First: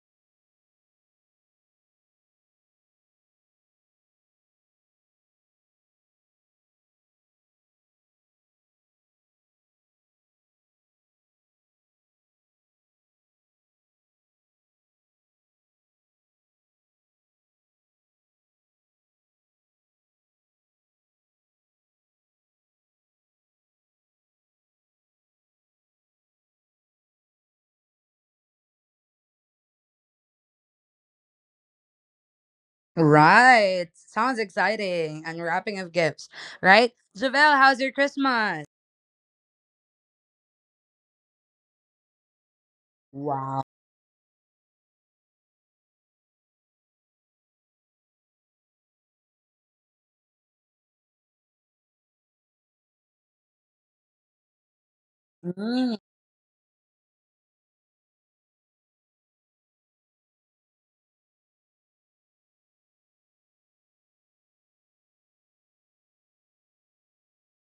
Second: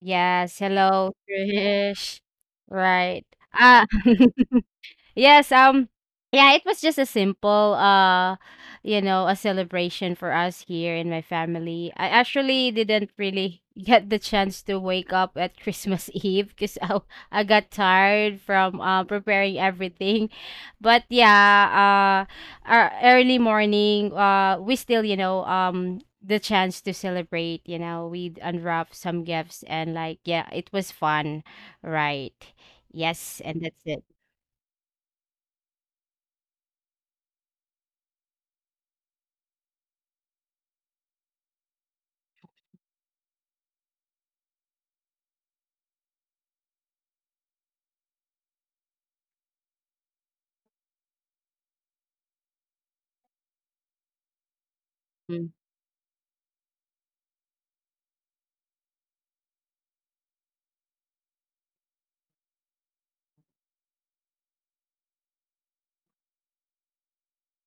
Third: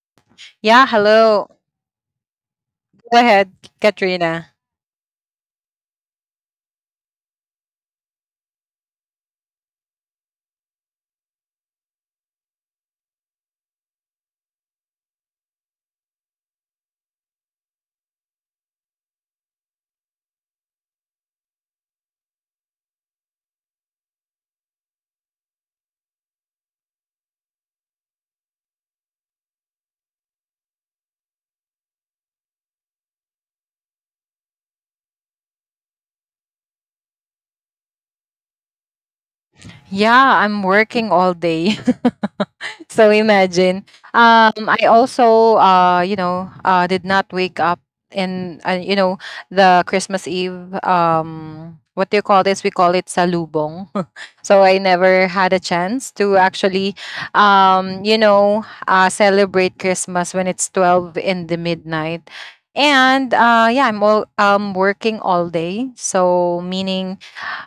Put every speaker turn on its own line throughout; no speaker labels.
Yes,
Yeah,
hello,
hello.
Trish.
Go
Right.
ahead,
Ah.
Katrina.
Yes, yeah, it was just a simple you know, a celebration for us here in my family. I actually didn't really get the chance to wake up at Christmas Eve because I got tired from preparing everything. But yeah, our early morning we still, you know, the chance to celebrate, you know, we'd unwrap some gifts and like yeah, it was fun, right? Yes, and that's it.
Yeah, I'm working all day. So imagine. I also, did not wake up in the Christmas Eve. What do you call this? We call it salubong. So I never
Mm.
had a chance to actually celebrate Christmas when it's 12 in the midnight. And yeah, I'm all working all day. So meaning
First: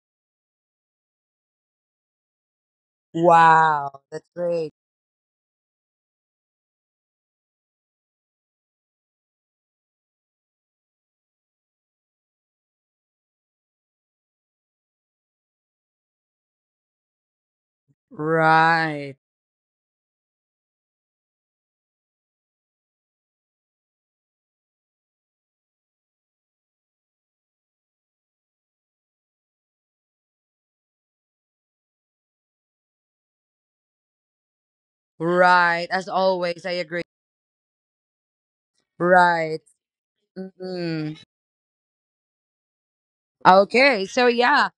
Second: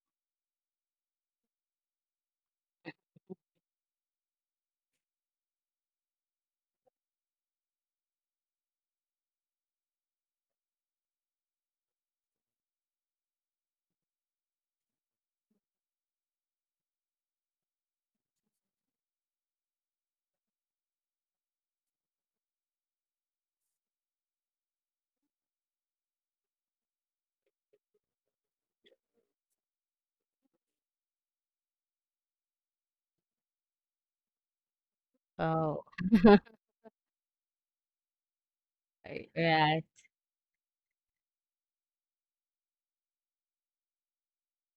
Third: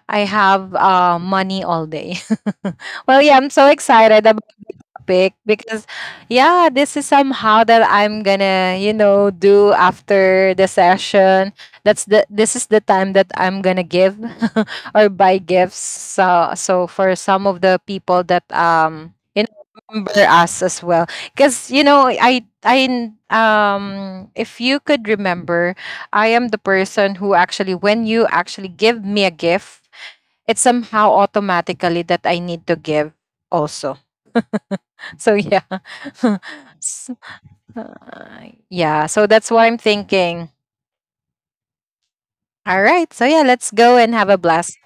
I have money all day. Well, yeah, I'm so excited about the topic because, yeah, this is somehow that I'm gonna, you know, do after the session. That's the This is the time that I'm gonna give or buy gifts. So for some of the people that you know remember us as well, because you know I if you could remember I am the person who actually, when you actually give me a gift, it's somehow automatically that I need to give also. So yeah.
Oh. Uh,
S- yeah, so
Right.
that's what I'm
Yeah.
thinking. All right. So yeah, let's go and have a blast.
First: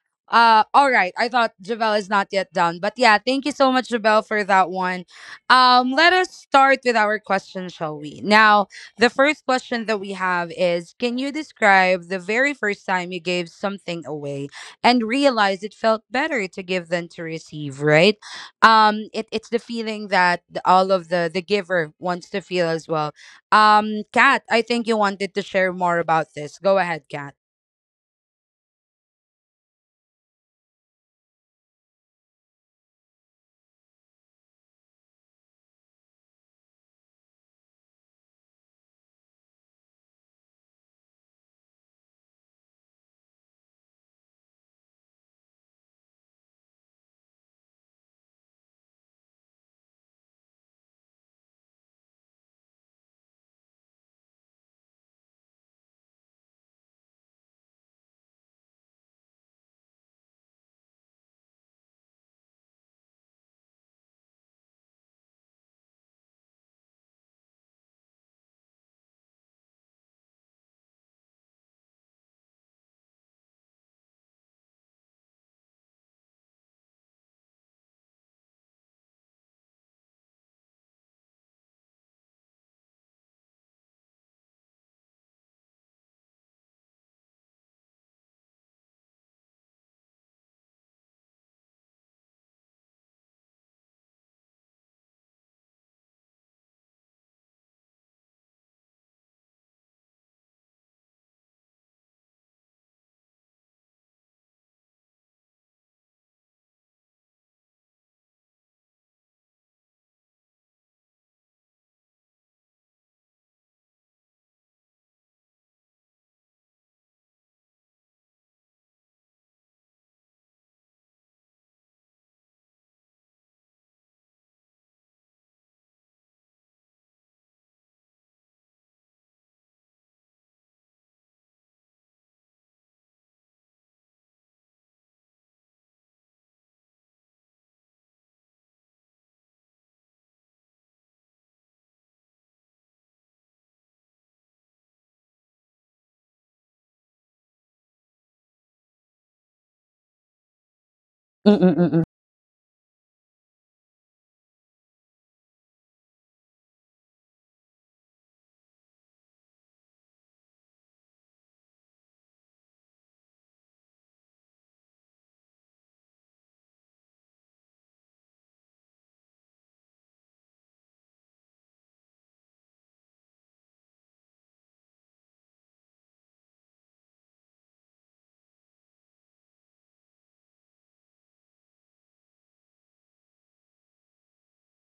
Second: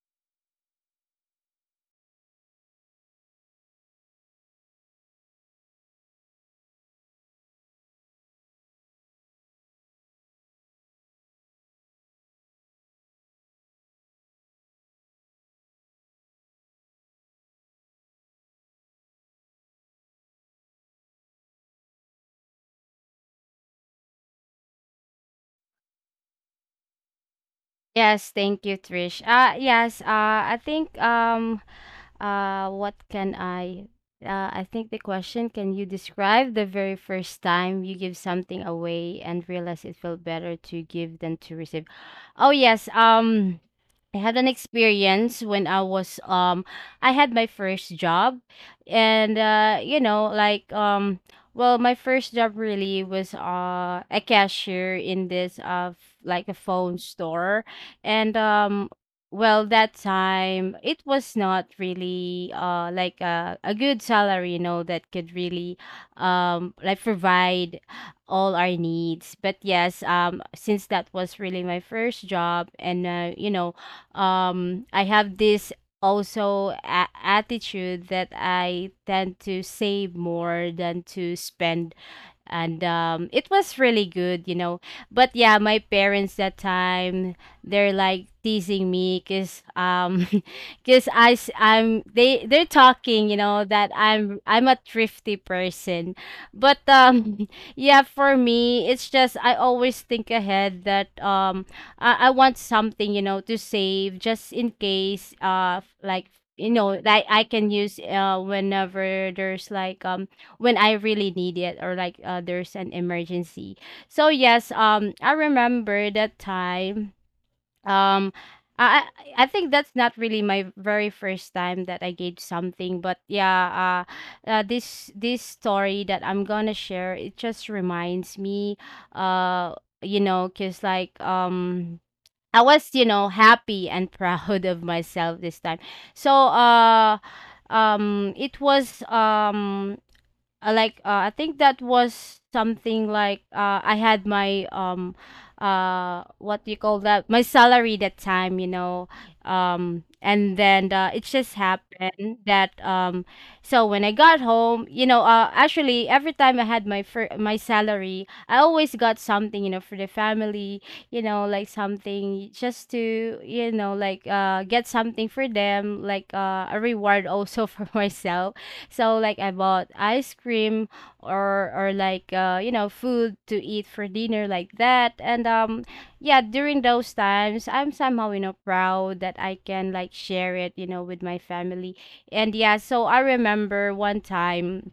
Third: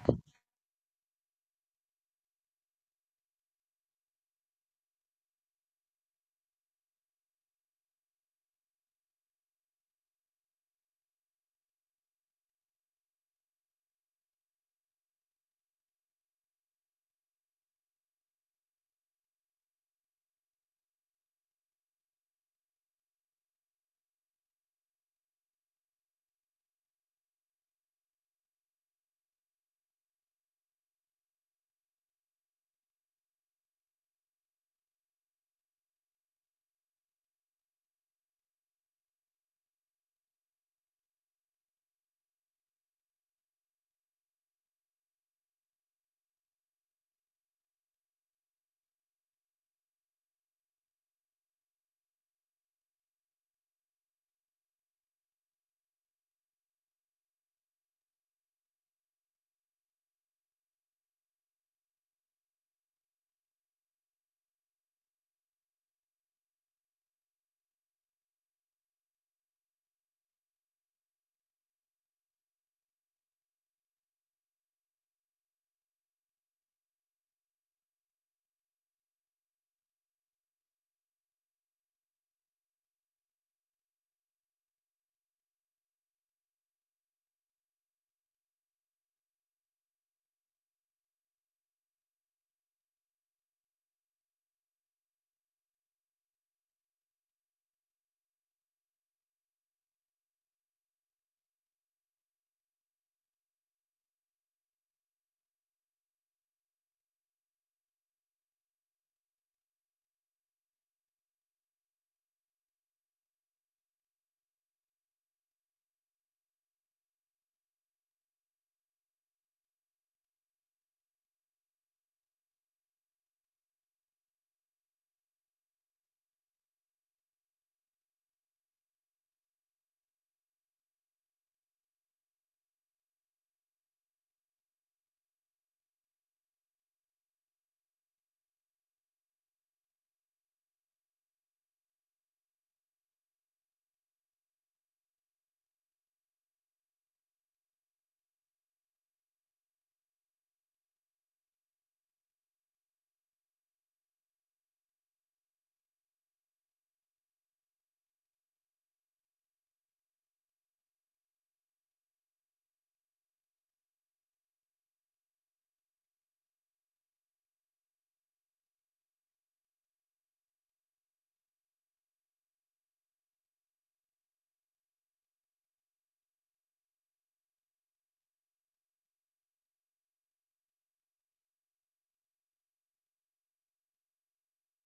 Yes, thank you, Trish. Yes, I think what can I? I think the question, can you describe the very first time you give something away and realize it felt better to give than to receive? Oh yes, I had an experience when I was I had my first job and you know like well my first job really was a cashier in this like a phone store and well that time it was not really like a good salary you know that could really like provide all our needs but yes since that was really my first job and you know I have this also attitude that I tend to save more than to spend and it was really good, you know. But yeah, my parents that time they're like teasing me because because I s- I'm they're talking, you know, that I'm a thrifty person, but yeah, for me it's just I always think ahead that I want something you know to save just in case like you know that I can use whenever there's like when I really need it or like there's an emergency. So yes, I remember that time. Um, I I I think that's not really my very first time that I gave something, but yeah, this story that I'm gonna share it just reminds me, uh, you know, cause like I was, you know, happy and proud of myself this time. So, it was like I think that was something like I had my what do you call that my salary that time you know and then it just happened that so when I got home you know actually every time I had my my salary I always got something you know for the family, you know like something just to you know like get something for them like a reward also for myself, so like I bought ice cream or like you know food to eat for dinner like that and yeah during those times I'm somehow you know proud that I can like share it you know with my family and yeah so I remember one time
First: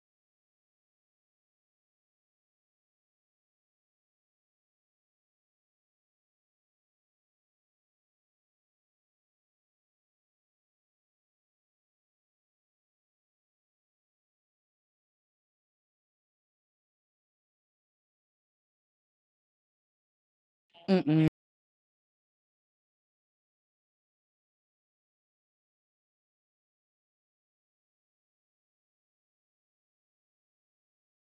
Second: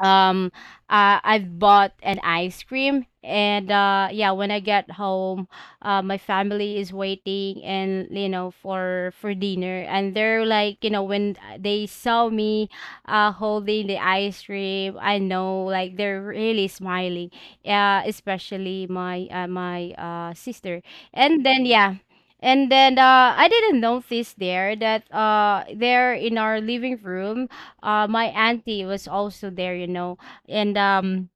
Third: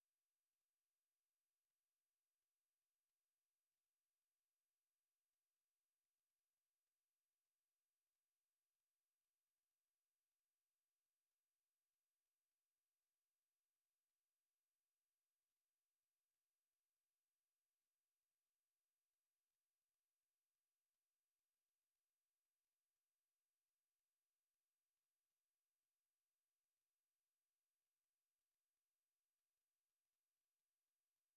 um I've bought an ice cream and yeah when I get home my family is waiting and you know for dinner and they're like you know when they saw me holding the ice cream I know like they're really smiling, yeah especially my my sister. And then yeah, and then I didn't notice there that there in our living room my auntie was also there, you know, and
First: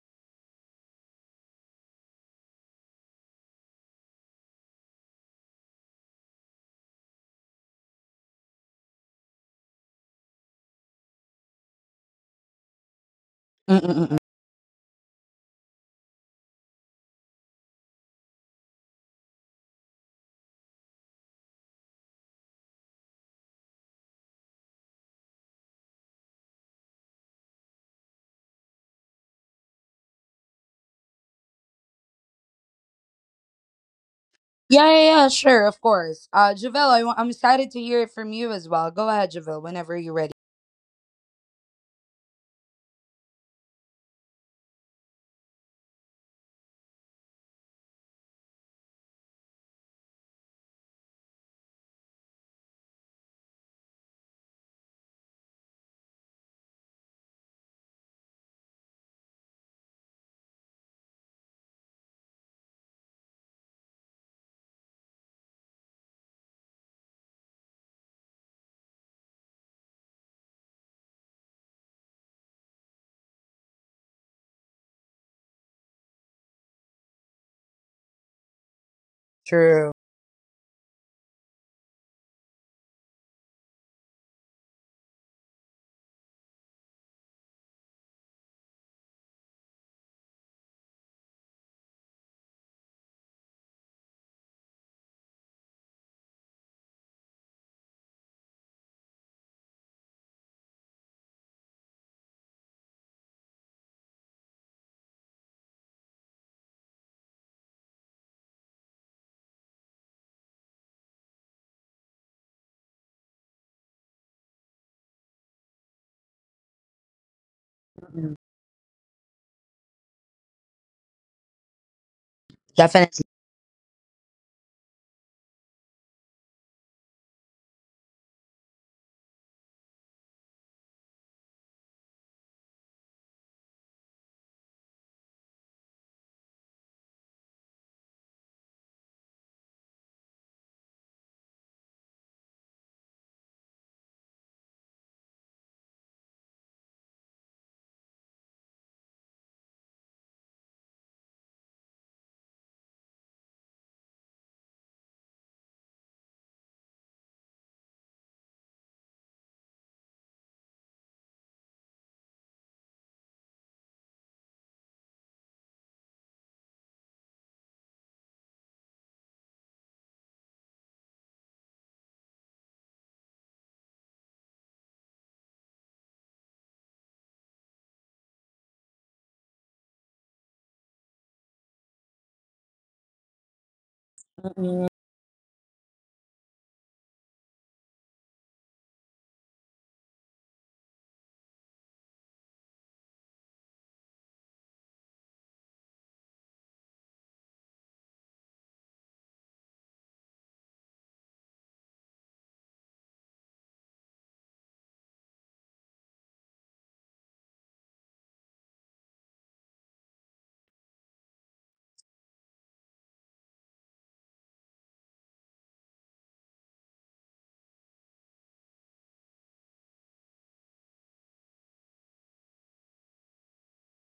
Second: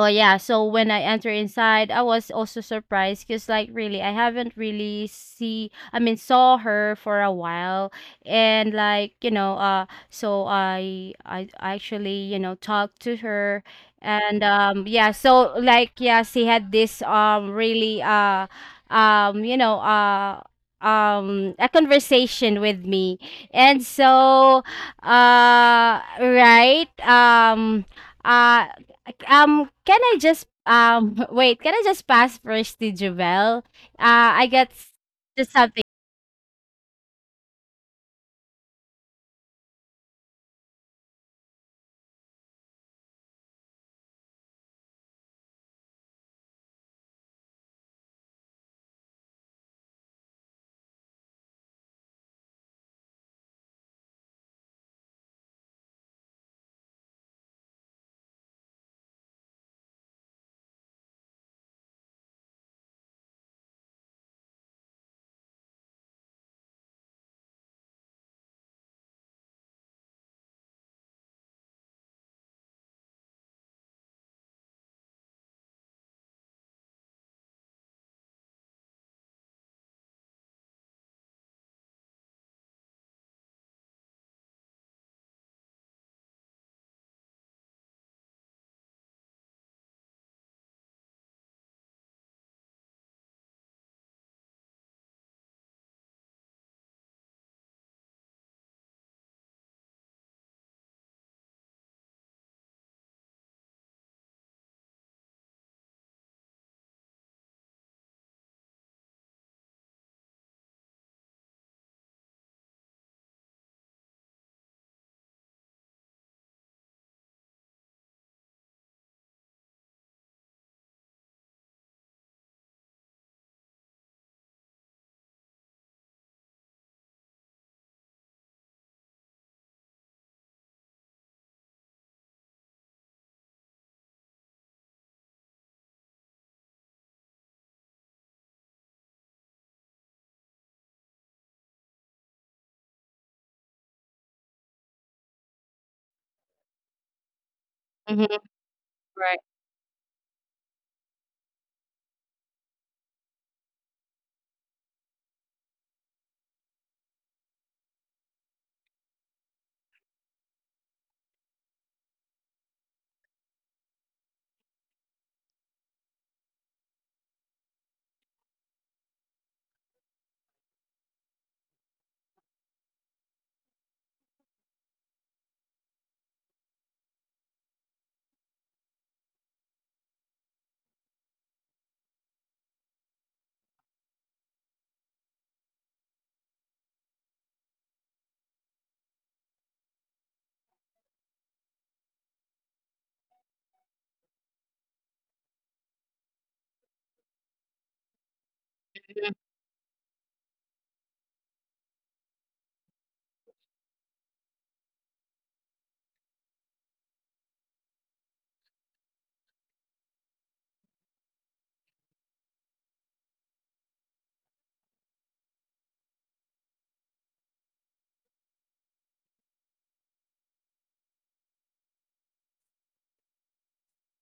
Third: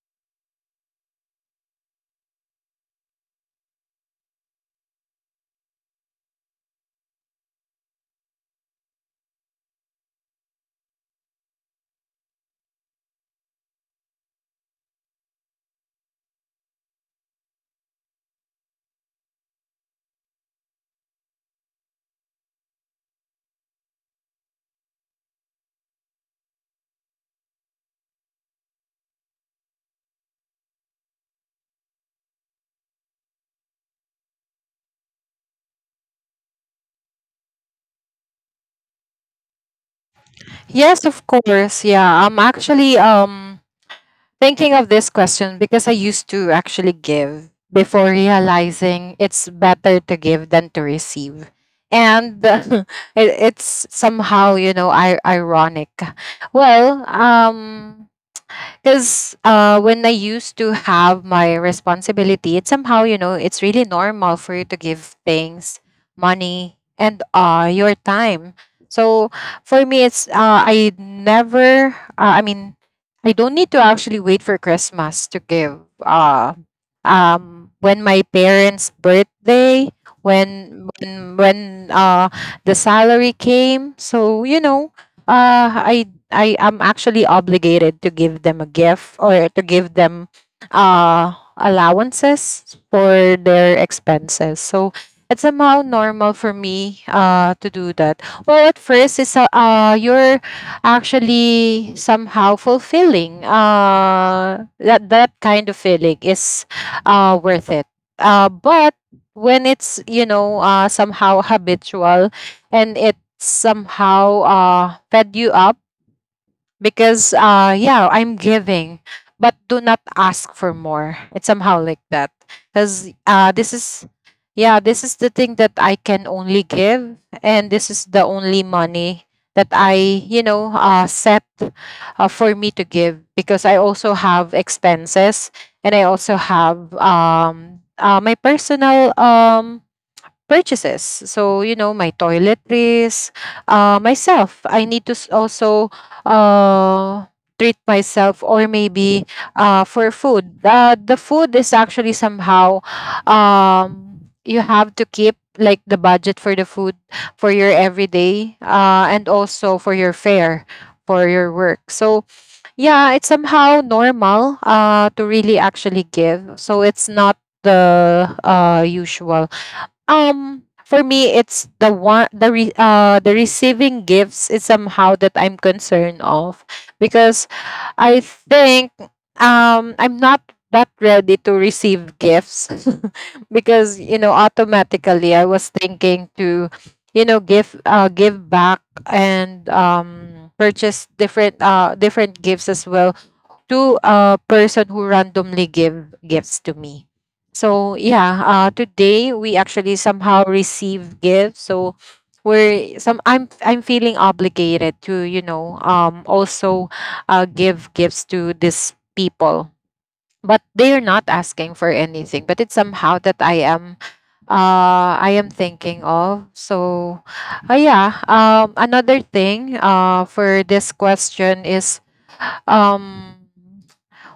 oh yeah, so when I enter inside, I was also surprised because like really I haven't really see I mean saw her for a while and like, you know, so I actually, you know, talked to her and yeah, so like yeah, she had this really you know, a conversation with me. And so uh right uh can I just wait, can I just pass first to Jobel? I got just something.
Yes, of course. Yeah, I'm actually thinking of this question because I used to actually give before realizing it's better to give than to receive. And it's somehow, you know, ironic. Well, because when I used to have my responsibility, it's somehow you know it's really normal for you to give things, money, and your time. So for me, it's I never. I mean, I don't need to actually wait for Christmas to give. When my parents' birthday, when uh, the salary came, so you know, uh, I I am actually obligated to give them a gift or to give them allowances for their expenses. So it's somehow normal for me to do that. Well, at first it's you're actually somehow fulfilling that kind of feeling is worth it. But when it's you know somehow habitual and it somehow fed you up because yeah I'm giving but do not ask for more, it's somehow like that because this is the thing that I can only give, and this is the only money that I set for me to give because I also have expenses and I also have my personal purchases. So, you know, my toiletries, myself. I need to also uh, treat
Mhm.
myself or maybe
Right,
for food. The food is actually somehow you have to keep like the budget for the food for your everyday and also for your fare for your work. So, yeah, it's somehow normal to really actually give. So, it's not the usual. For me, it's the one the re, the receiving gifts is somehow that I'm concerned of because I think I'm not that ready to receive gifts. Because you know automatically I was thinking to you know give give back and purchase different gifts as well to a person who randomly give gifts to me. So yeah, today we actually somehow receive gifts. So we're some I'm feeling obligated to you know also give gifts to these people, but they are not asking for anything. But it's somehow that I am thinking of. So yeah, another thing for this question is um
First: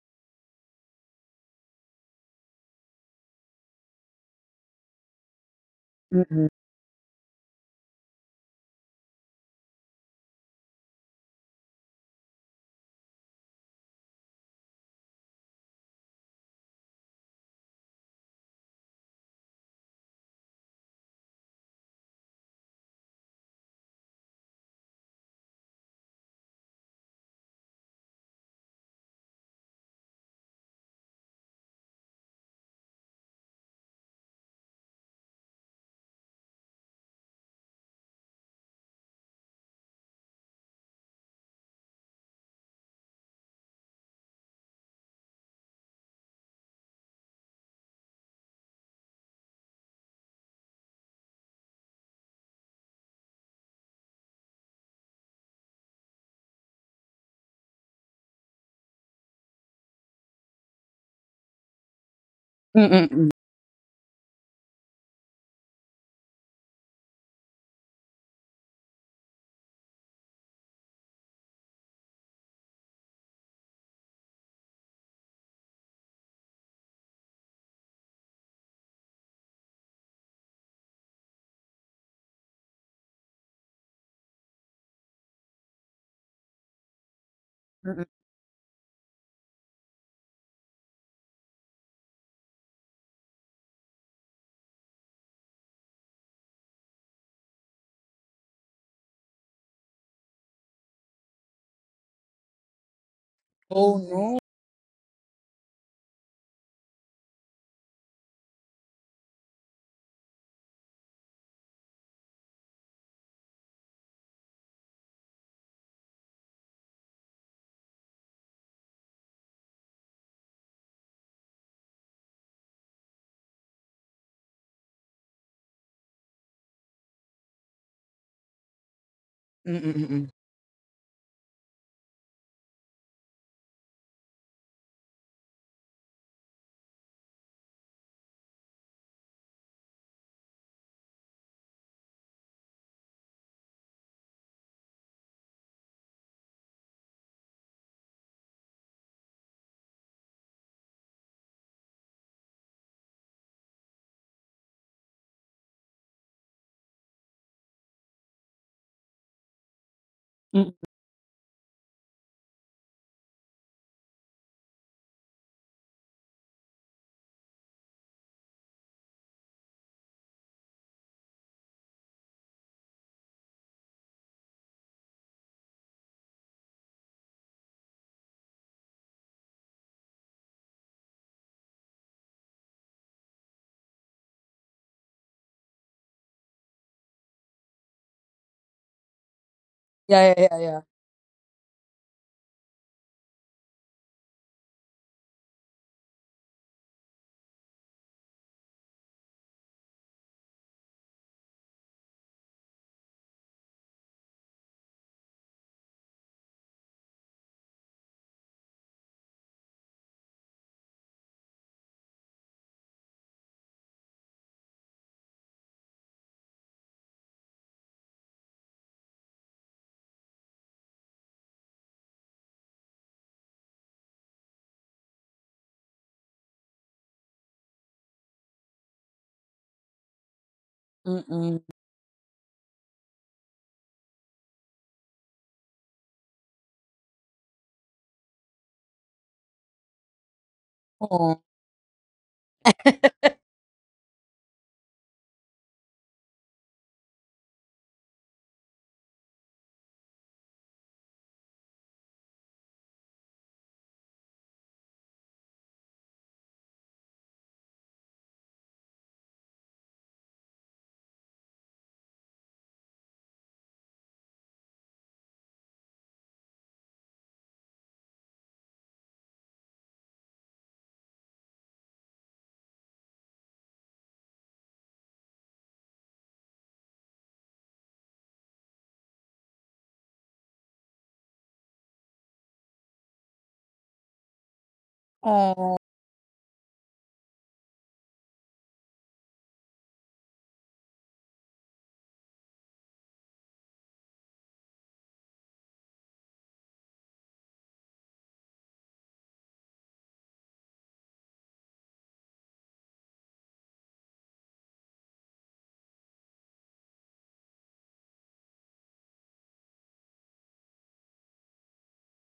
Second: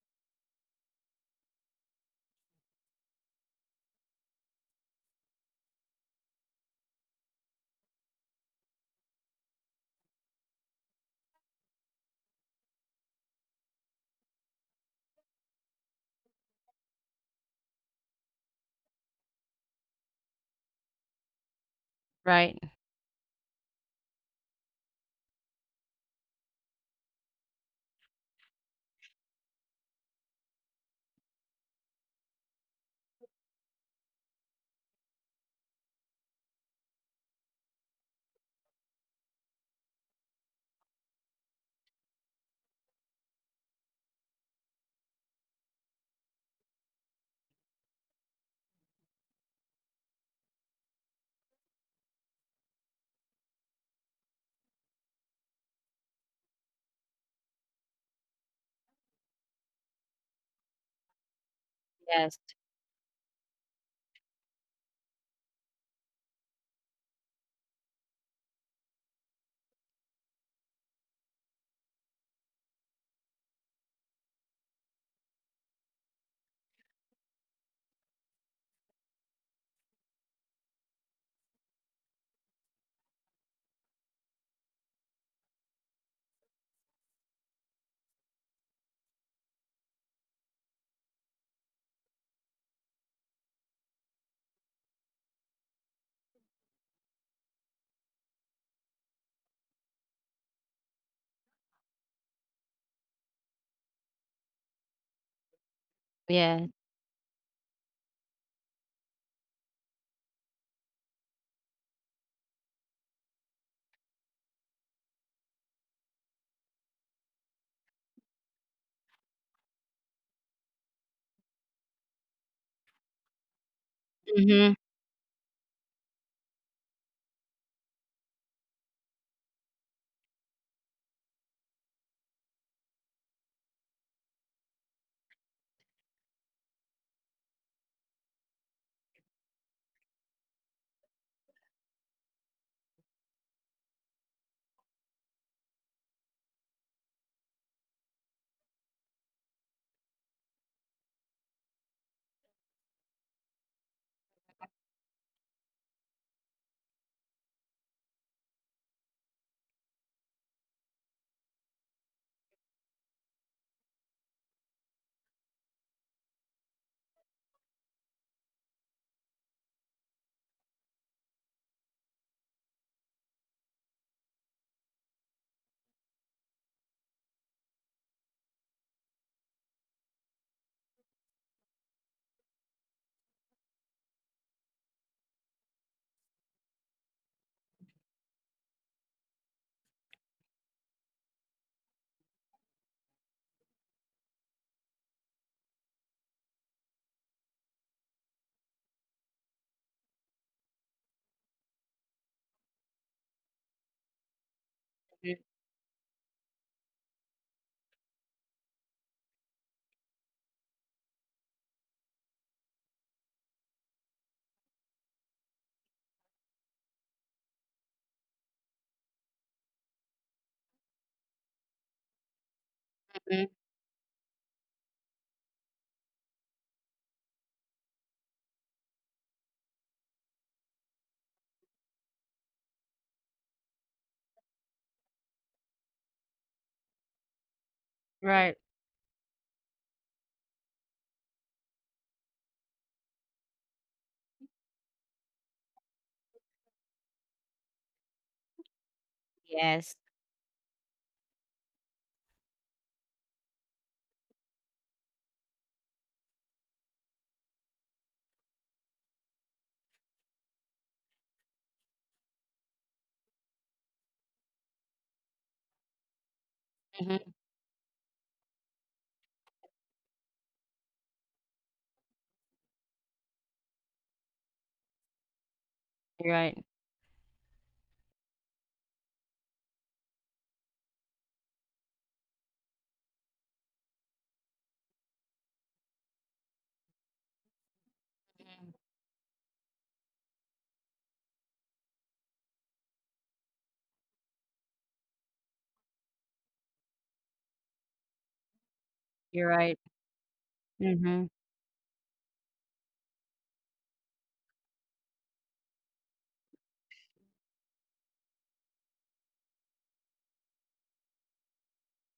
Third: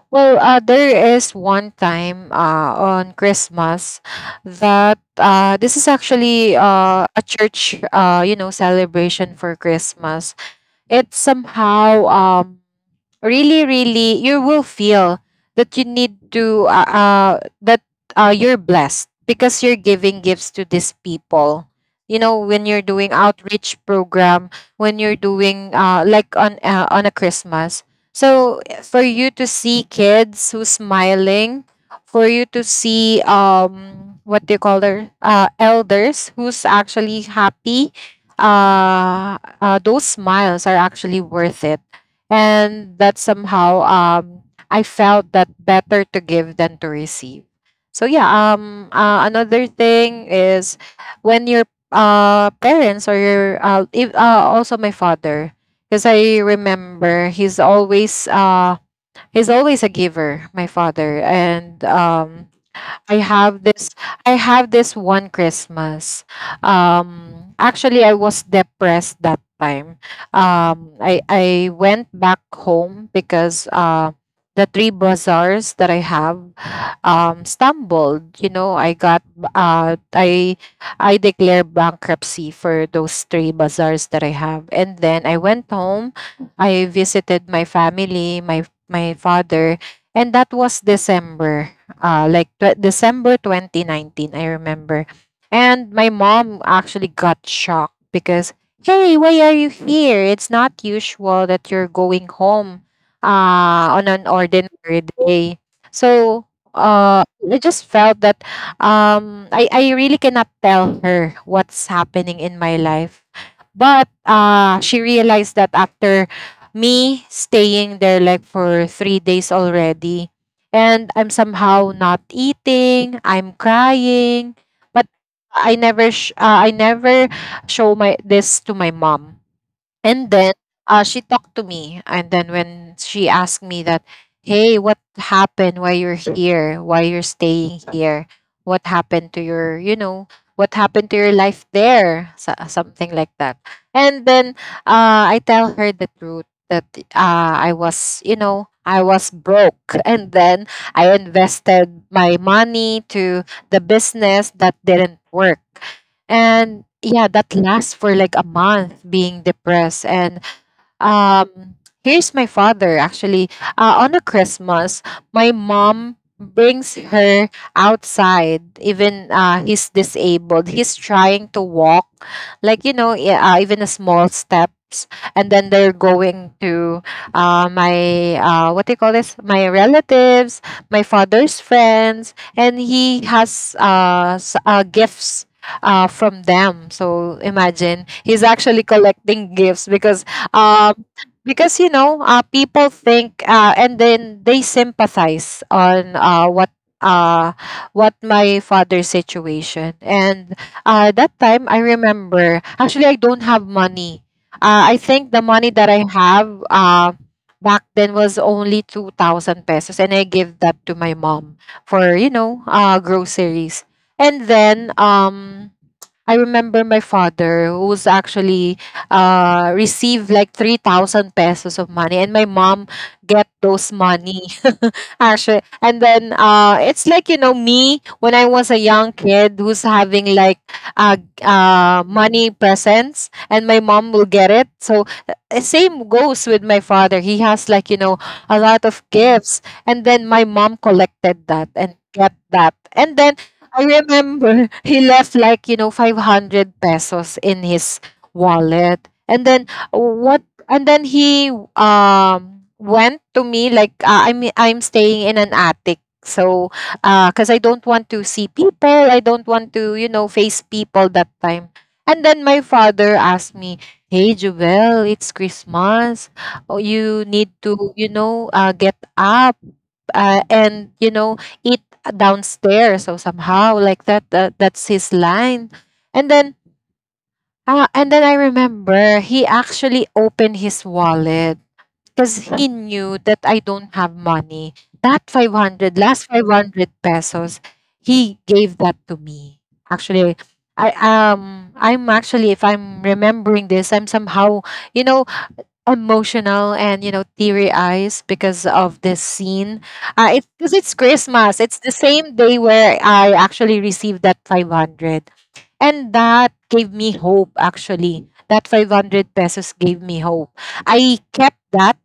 well, there is one time on Christmas that this is actually a church, you know, celebration for Christmas. It's somehow really you will feel that you need to that you're blessed because you're giving gifts to these people, you know,
right.
when you're doing outreach program, when you're doing like on a Christmas. So for you to see kids who's smiling, for you to see what do you call their elders who's actually happy, those smiles are actually worth it, and that somehow I felt that better to give than to receive. So yeah, another thing is when your parents or your if, also my father, because I remember he's always a giver, my father. And
Yes.
I have this I have this one Christmas. Actually I was depressed that time. I went back home because the three bazaars that I have stumbled, you know, I got uh I I declared bankruptcy for those three bazaars that I have. And then I went home, I visited my family, my father, and that was December 2019, I remember. And my mom actually got shocked because, hey, why are you here? It's not usual that you're going home on an ordinary day. So
Yeah.
I just felt that I really cannot tell her what's happening in my life. But she realized that after me staying there like for 3 days already and I'm somehow not eating, I'm crying,
Mm-hmm.
but I never show my this to my mom. And then she talked to me. And then when she asked me that, hey, what happened? Why you're here? Why you're staying here? What happened to your, you know, what happened to your life there? So, something like that. And then I tell her the truth that I was, you know, I was broke. And then I invested my money to the business that didn't work. And yeah, that lasts for like a month being depressed. And um here's my father actually on a Christmas, my mom brings her outside, even he's disabled, he's trying to walk, like you know, even a small steps, and then they're going to my what do you call this, my relatives, my father's friends, and he has gifts from them. So imagine he's actually collecting gifts um, because you know people think and then they sympathize on uh, what my father's situation. And that time I remember actually I don't have money. I think the money that I have back then was only 2,000 pesos, and I give that to my mom for you know groceries. And then I remember my father who's actually received like 3000 pesos of money, and my mom
Hmm.
get those money actually. And then it's like you know me when I was a young kid who's having like money presents and my mom will get it. So same goes with my father, he has like you know
Right.
a lot of gifts, and then my mom collected that and kept that. And then I remember he left like, you know, 500 pesos in his wallet.
Yes.
And then he went to me like I mean I'm staying in an attic. So cuz I don't want to see people, I don't want to, you know, face people that time. And then my father asked me, "Hey, Jubel, it's Christmas. Oh, you
Mm-hmm.
need to, you know, get up and, you know, eat downstairs," so somehow like that, that's his line. And
You're
then
right.
ah, and then I remember he actually opened his wallet because he knew that I don't have money. That 500, last 500 pesos, he
Mhm.
gave that to me actually. I'm actually, if I'm remembering this, I'm somehow, you know, emotional and you know teary eyes because of this
You're right.
scene. It Because it's
Mm-hmm.
Christmas, it's the same day where I actually received that 500, and that gave me hope actually. That 500 pesos gave me hope. I kept that.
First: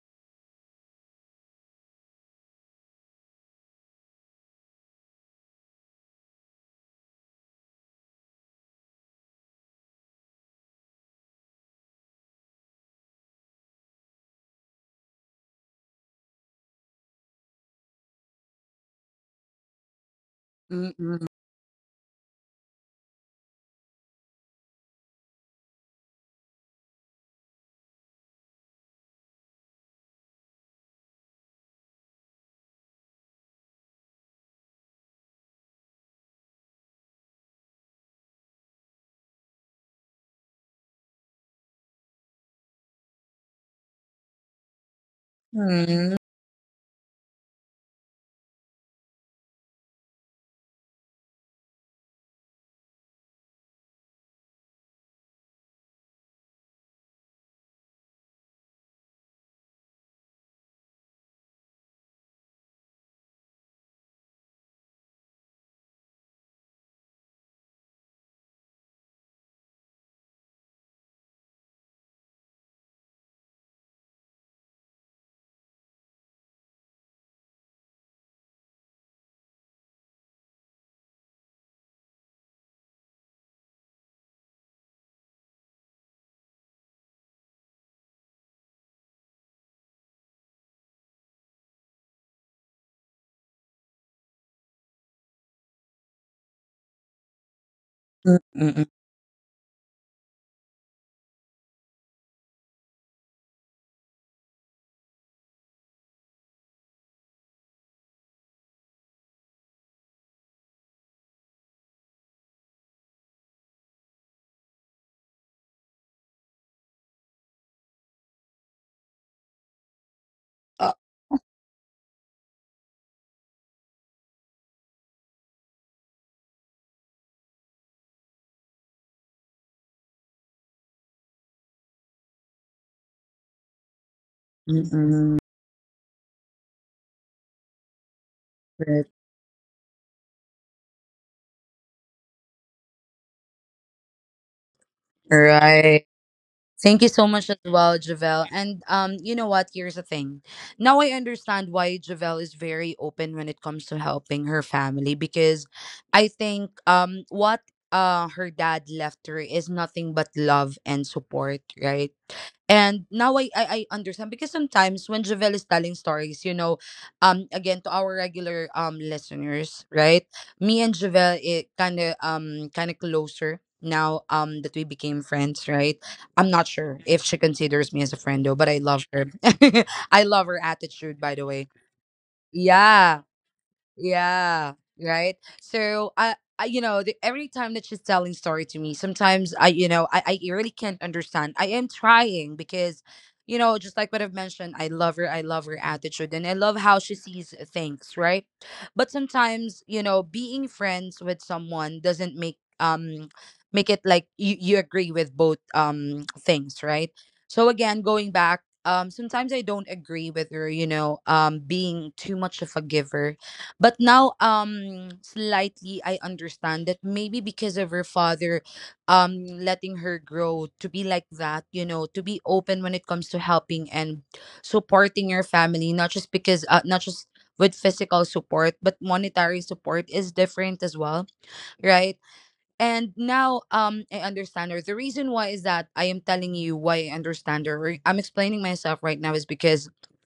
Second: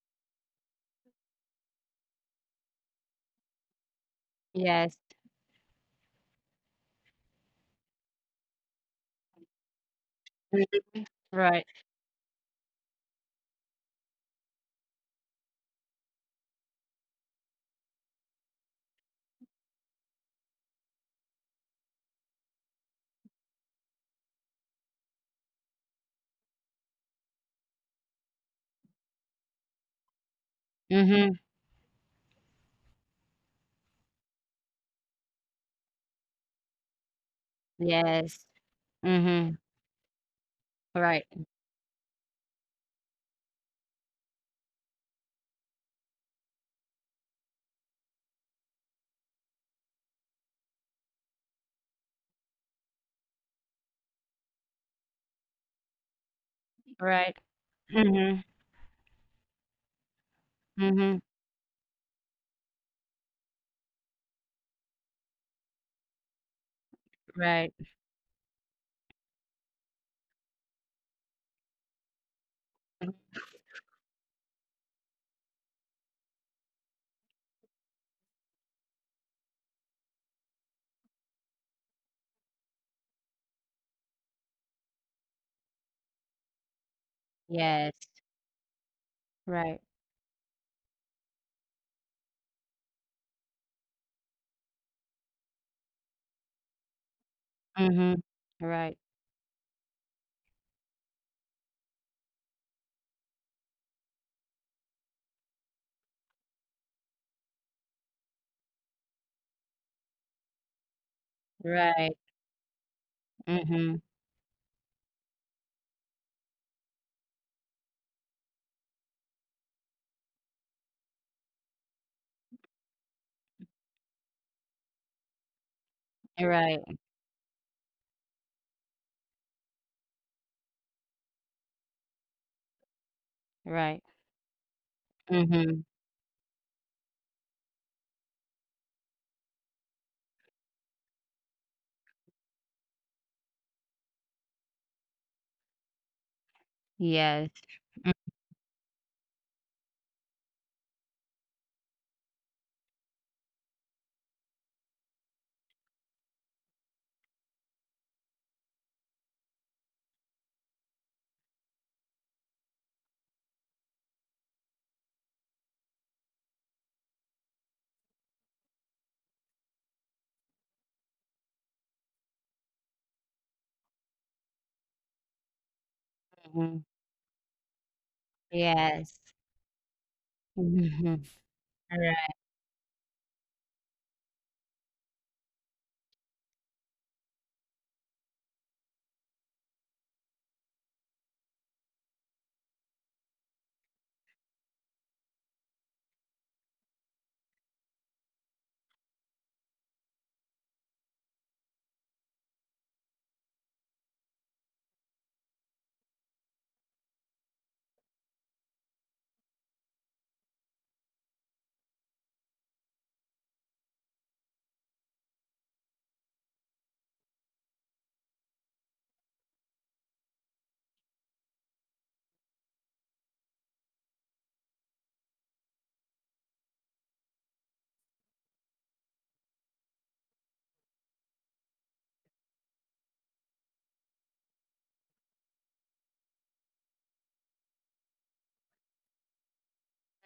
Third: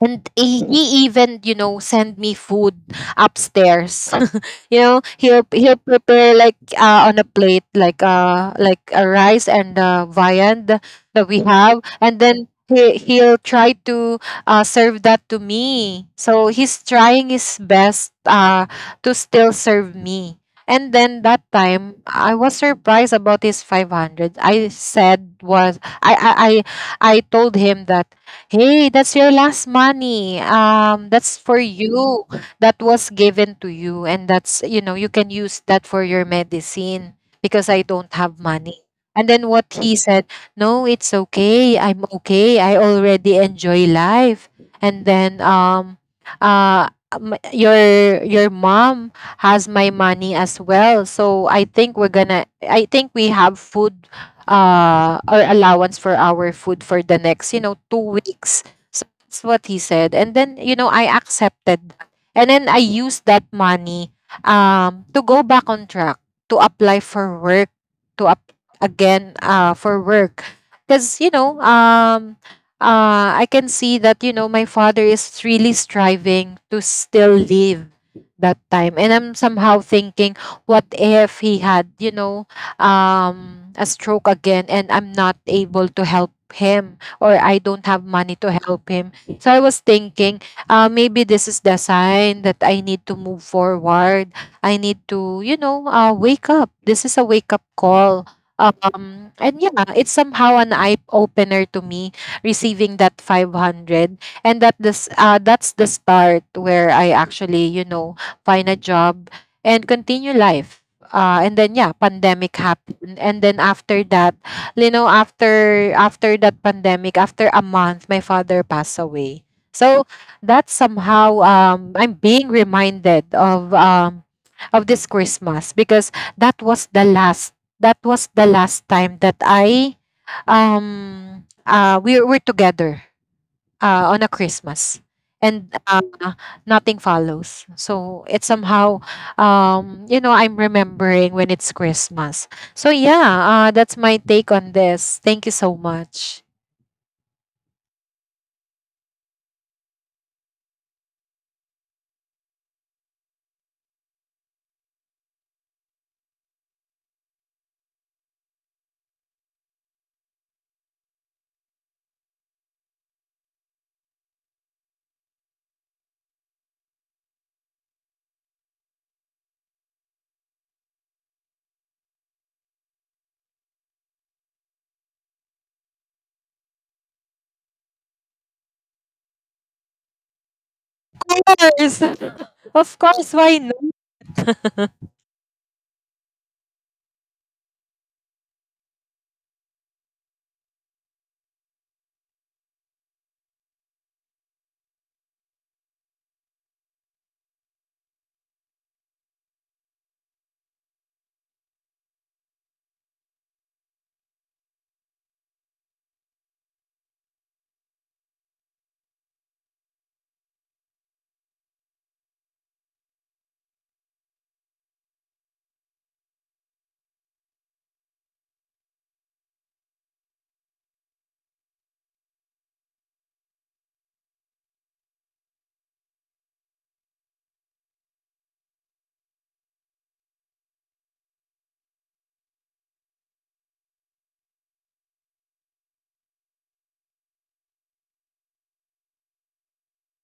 And he even, you know, send me food upstairs. You
Yes.
know, he'll prepare like on a plate like a rice and viand
Mhm.
that we have,
Right.
and then he'll try to serve that to me. So he's trying his best to still serve me. And then that time, I was surprised about his 500. I said was I told him that, hey, that's your last money. That's
Mm-hmm.
for you. That was given to you, and that's you know you can use that for your medicine because I don't have
Yes.
money. And then what
Mm-hmm.
he said, no, it's
Right.
okay. I'm okay. I already enjoy life. And then your mom has my money as well. So I think we're gonna. I think we have food our allowance for our food for the
Right.
next, you know, two
Mm-hmm.
weeks. So that's what he said. And then, you know, I
Mm-hmm.
accepted that. And then I used that money to go back on track, to apply for work,
Right.
to up again for work. Because, you know, I can see that, you know, my father is really striving to still live that time. And I'm somehow thinking, what if he had, you know, a stroke again and I'm not able to help him or I don't have
Yes.
money to help him. So I was
Right.
thinking, maybe this is the sign that I need to move forward. I need to, you know, wake up. This is a wake up call.
Mm-hmm. Right.
And yeah, it's somehow an eye opener to me receiving that 500, and that this that's the start where I actually, you know, find a job and continue life and then yeah,
Right.
pandemic happened. And then
Mm-hmm.
after that, you know, after that pandemic, after a month, my father passed away. So that somehow I'm being reminded of this Christmas because that was
Right.
the last that was the last time that I we were together
Right.
on a Christmas, and
Mm-hmm.
nothing follows. So it's somehow, you know, I'm remembering when it's Christmas. So yeah, that's my take on this. Thank you so much.
Yes. Mhm. Yes. Mhm.
Of course,
Right.
of course, why not?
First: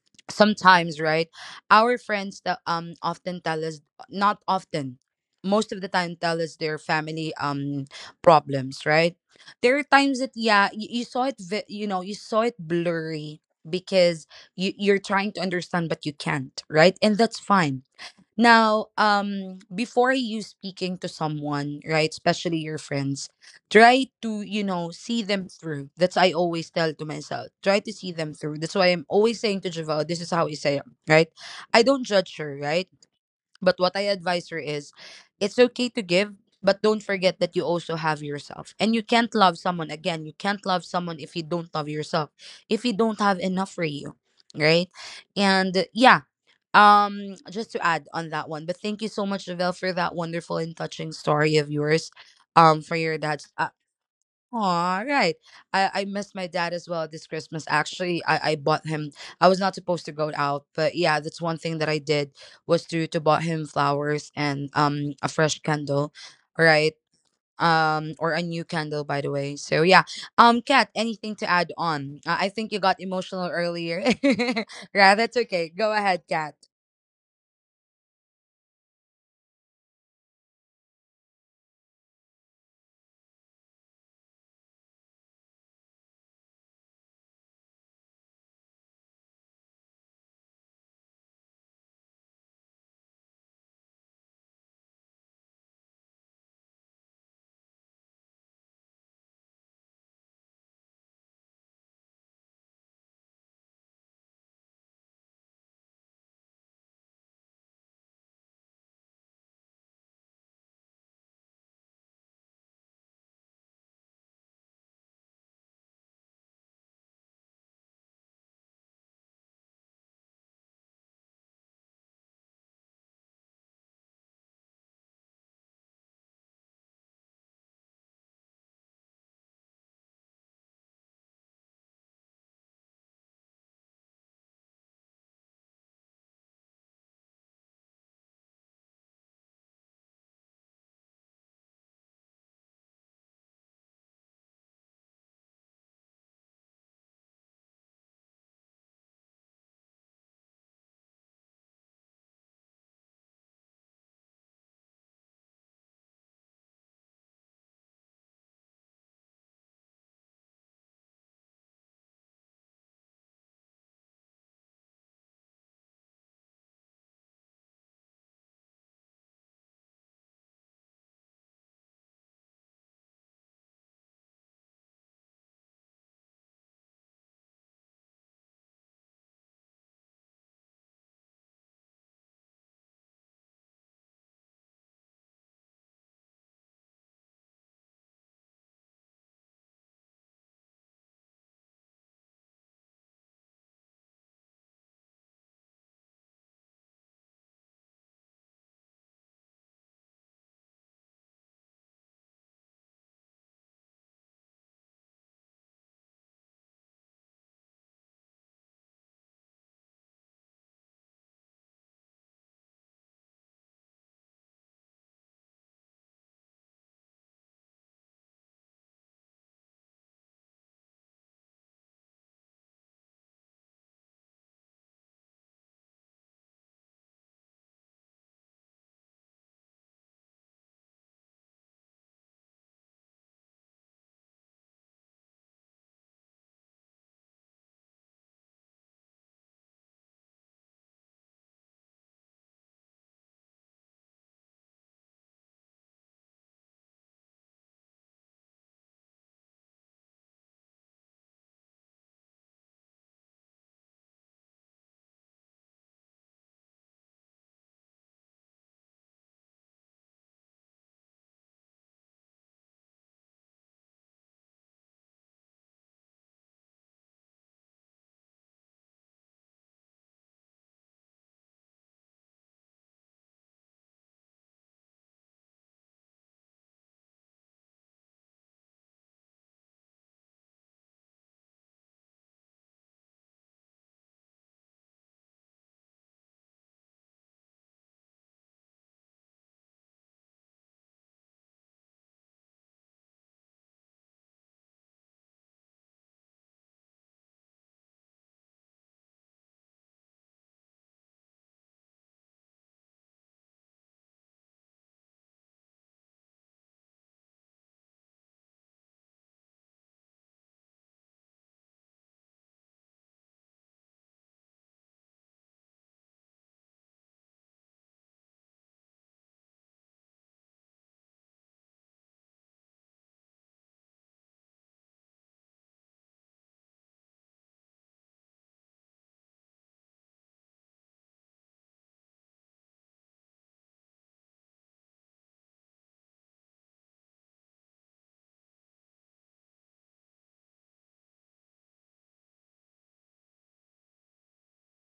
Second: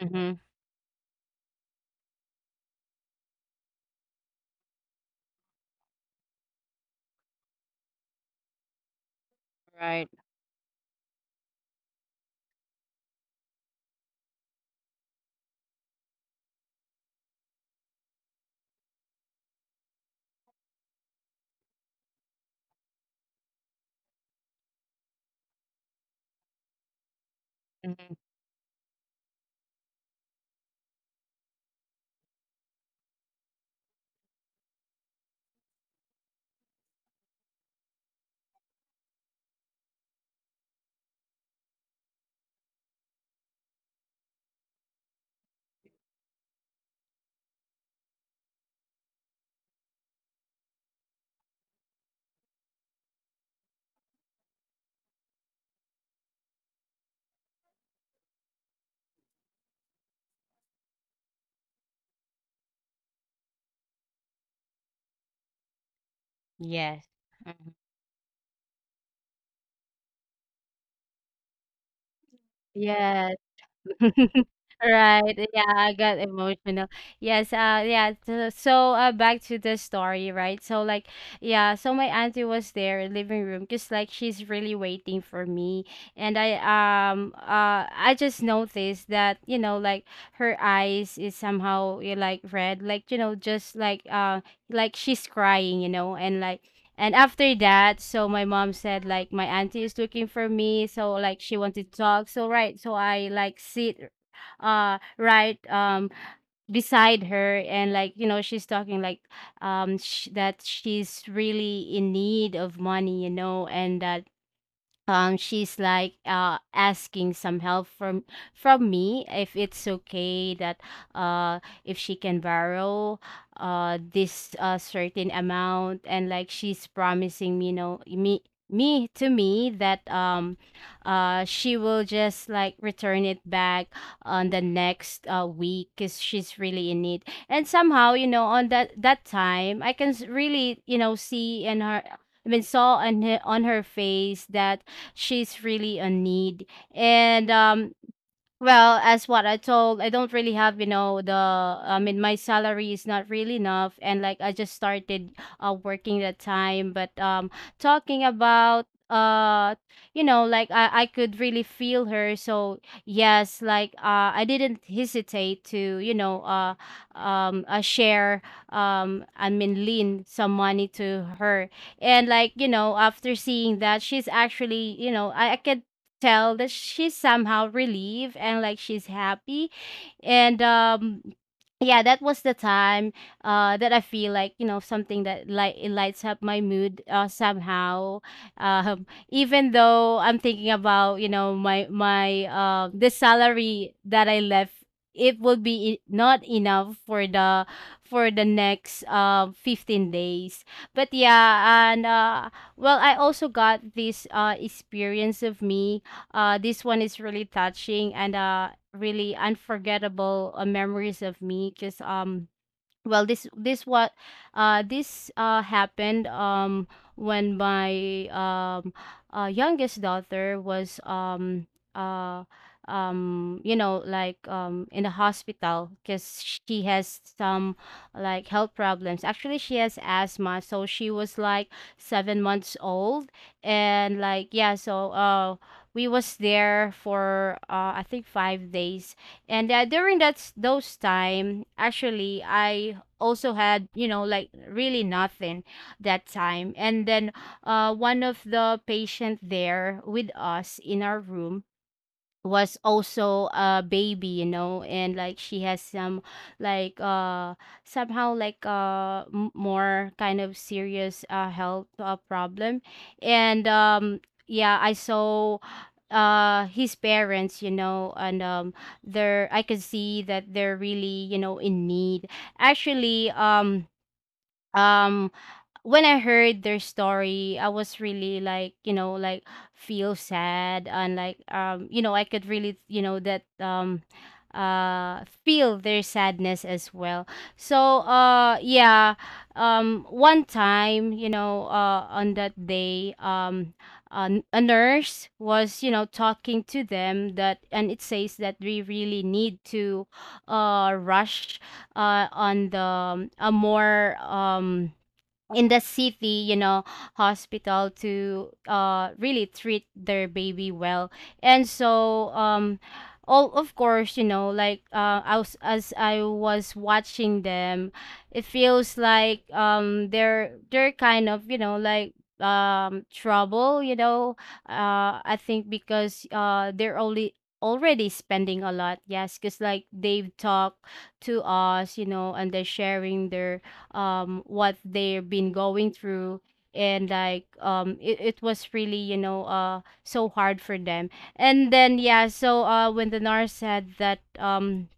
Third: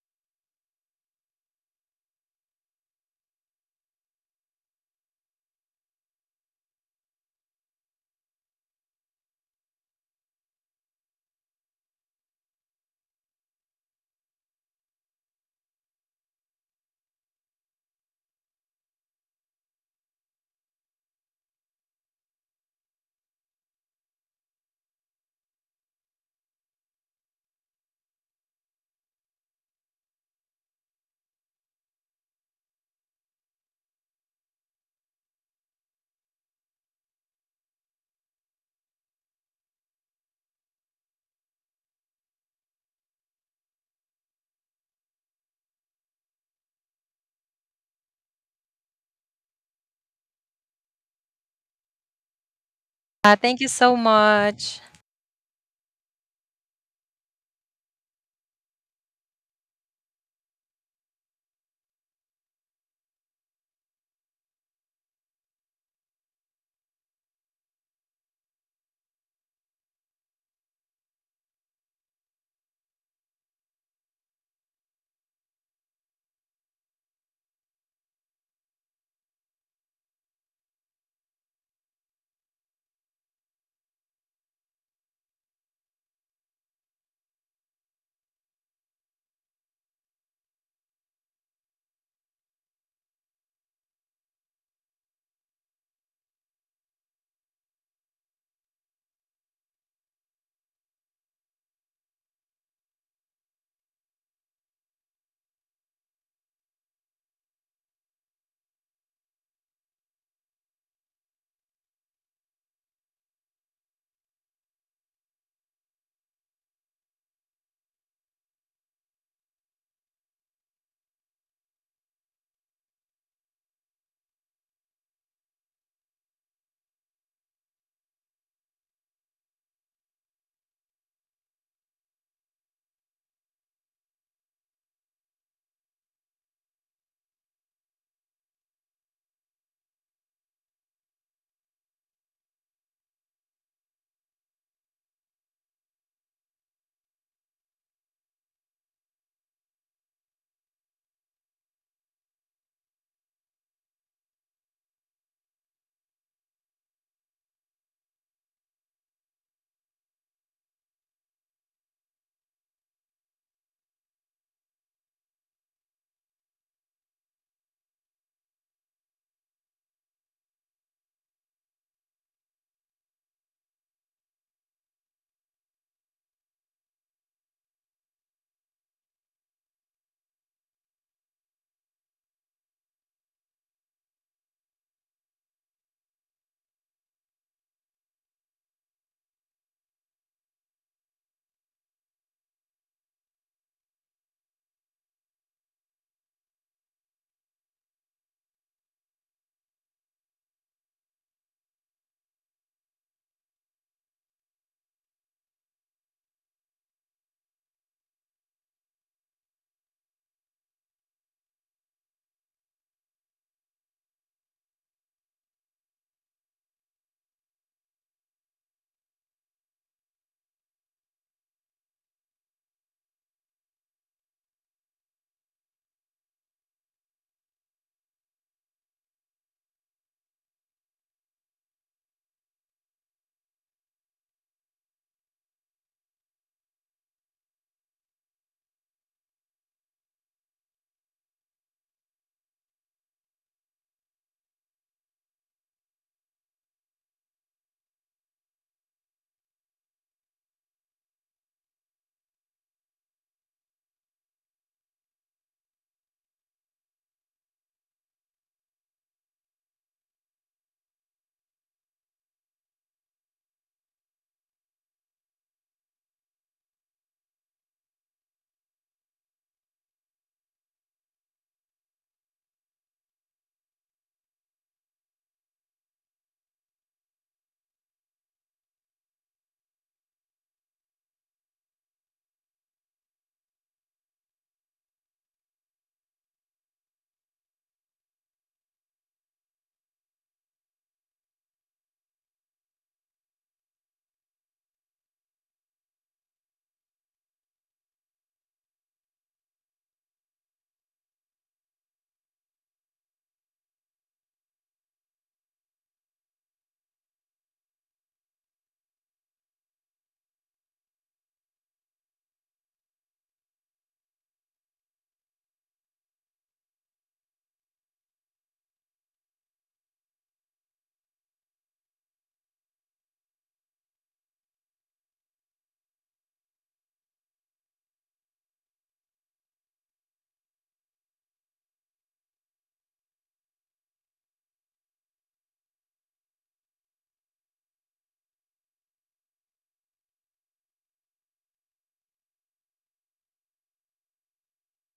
Mhm. Right. Mhm.
Thank you so much.
Yes. Mhm. Yes. Right. Yeah, I got emotional. Yes, yeah, so back to the story, right? So like yeah, so my auntie was there in living room just like she's really waiting for me and I just noticed that, you know, like her eyes is somehow you know, like red, like you know, just like she's crying, you know, and like and after that, so my mom said like my auntie is looking for me, so like she wanted to talk. So right, so I like sit right beside her and like you know she's talking like that she's really in need of money you know and that she's like asking some help from me if it's okay that if she can borrow this certain amount and like she's promising me you know me me to me that she will just like return it back on the next week because she's really in need and somehow you know on that time I can really you know see in her I mean, saw on her face that she's really a need. And well, as what I told, I don't really have, you know, my salary is not really enough. And like, I just started working that time. But talking about, you know, like I could really feel her. So yes, like I didn't hesitate to, you know, um, uh, share, lend some money to her. And like, you know, after seeing that, she's actually, you know, I could tell that she's somehow relieved and like she's happy. And yeah that was the time that I feel like you know something that like it lights up my mood somehow, even though I'm thinking about you know my my the salary that I left, it would be not enough for the next 15 days. But yeah, and well I also got this experience of me, this one is really touching and really unforgettable memories of me because well this what this happened when my youngest daughter was uh you know like in the hospital because she has some like health problems. Actually she has asthma, so she was like 7 months old. And like yeah so we was there for I think 5 days. And during those time actually I also had you know like really nothing that time. And then one of the patient there with us in our room was also a baby you know and like she has some like somehow like more kind of serious health problem. And yeah I saw his parents you know. And they're I could see that they're really you know in need actually. Um when I heard their story, I was really like, you know, like feel sad and like you know, I could really, you know, that feel their sadness as well. So yeah, one time, you know, on that day, a nurse was, you know, talking to them that and it says that we really need to rush on the a more in the city, you know, hospital to really treat their baby well. And so all of course, you know, like I was, as I was watching them, it feels like they're kind of, you know, like trouble, you know. I think because they're only already spending a lot, yes because like they've talked to us you know and they're sharing their what they've been going through. And like it was really you know so hard for them. And then yeah so when the nurse said that um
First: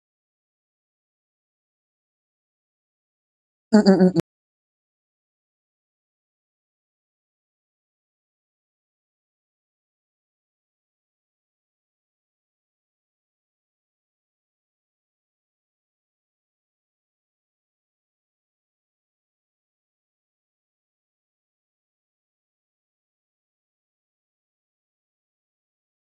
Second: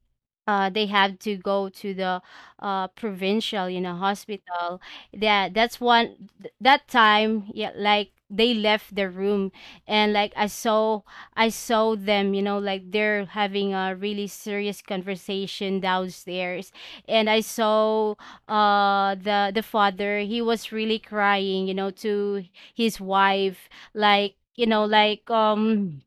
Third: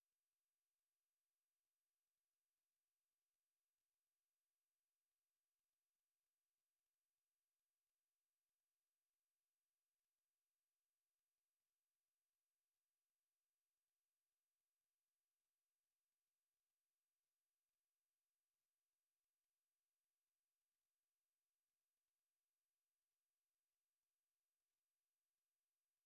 uh, they have to go to the provincial you
Mm,
know
mm,
hospital, that that's one th- that time yeah like they left the room. And like I saw I saw them you know like they're having a really serious conversation downstairs. And I saw the father he was really crying you know to his wife like you know like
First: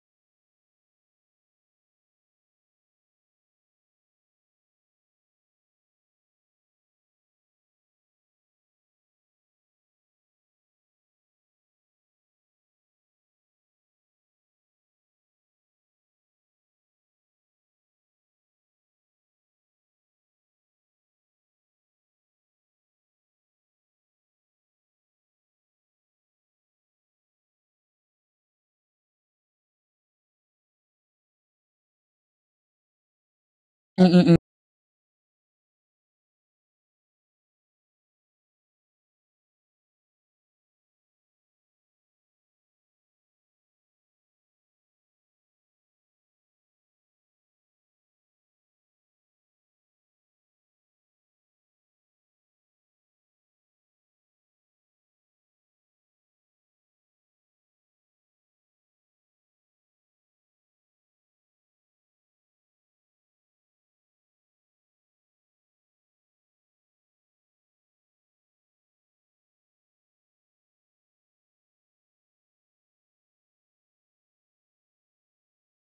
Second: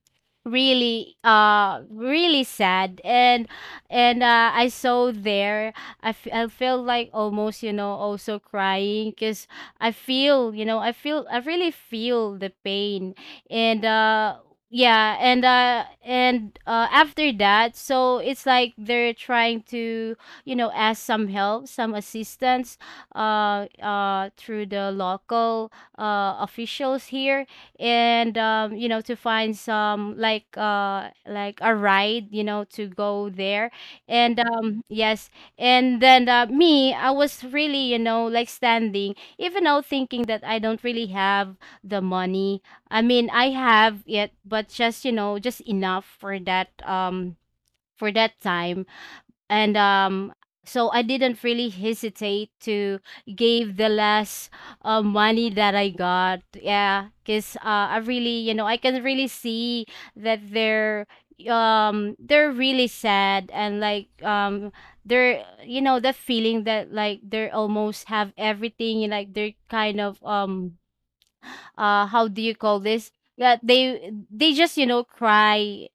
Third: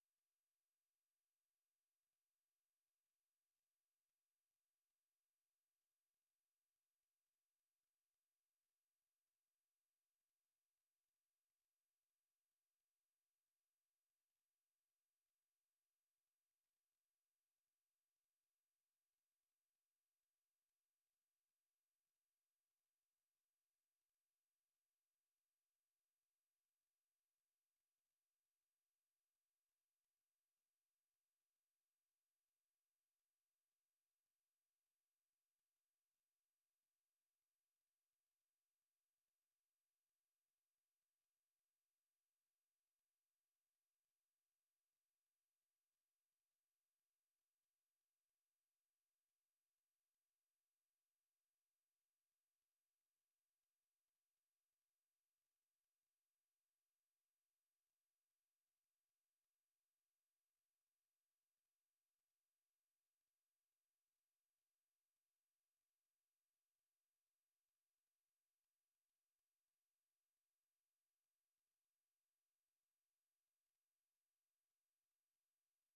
really really sad. And I saw there. I feel like almost also crying, because I feel you know I feel I really feel the pain. And yeah, and after that, so it's like they're trying to, ask some help, some assistance, through the local, officials here, and to find some, like, like a ride, to go there. And yes, and then, me, I was really, like standing, even though thinking that I don't really have the money. I mean, I have it, but just, just enough for that, for that time. And so I didn't really hesitate to give the less, money that I got. Yeah, because, I really, I can really see that they're, really sad, and like, they're, that feeling that, like, they're almost have everything, and like they're kind of, how do you call this, that they just, cry.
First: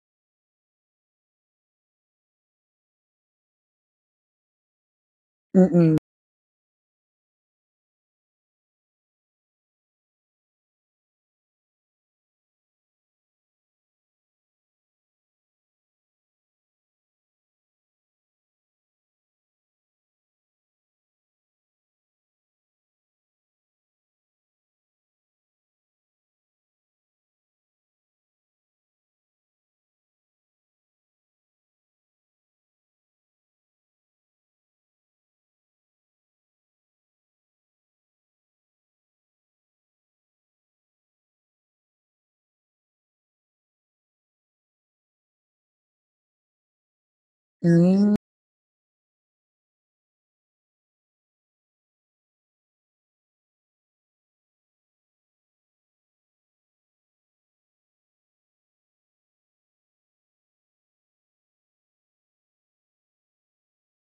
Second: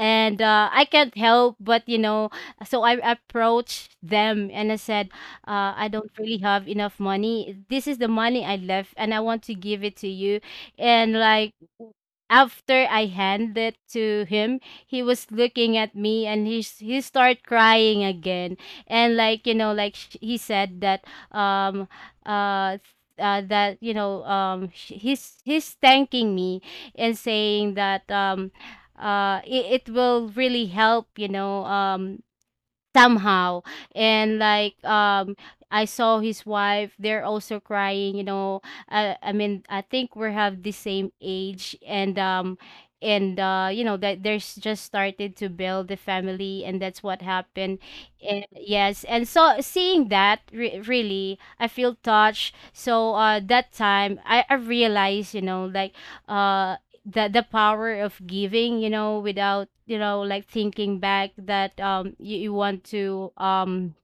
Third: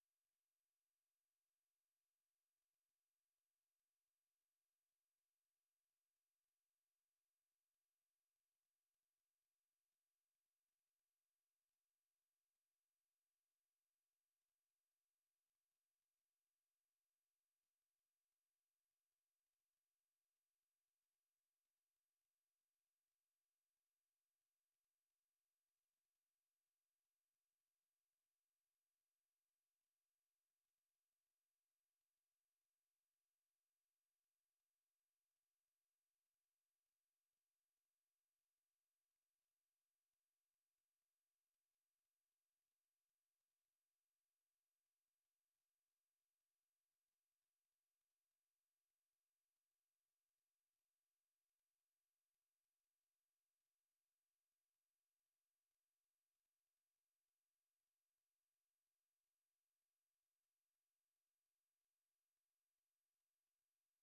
And I can't help but, so I approached them and I said, I
mm.
don't really have enough money. This is the money I left and I want to give it to you. and like w- After I handed it to him, he was looking at me, and he started crying again. And, like, he said that, um uh that, he's thanking me, and saying that, it will really help, somehow. And, like, I saw his wife, they're also crying, I mean, I think we have the same age, and, that there's just started to build the family, and that's what happened.
Hmm.
And yes, and so, seeing that, really, I feel touched. So, that time, I realized, uh the power of giving, without, like thinking back that, you want to,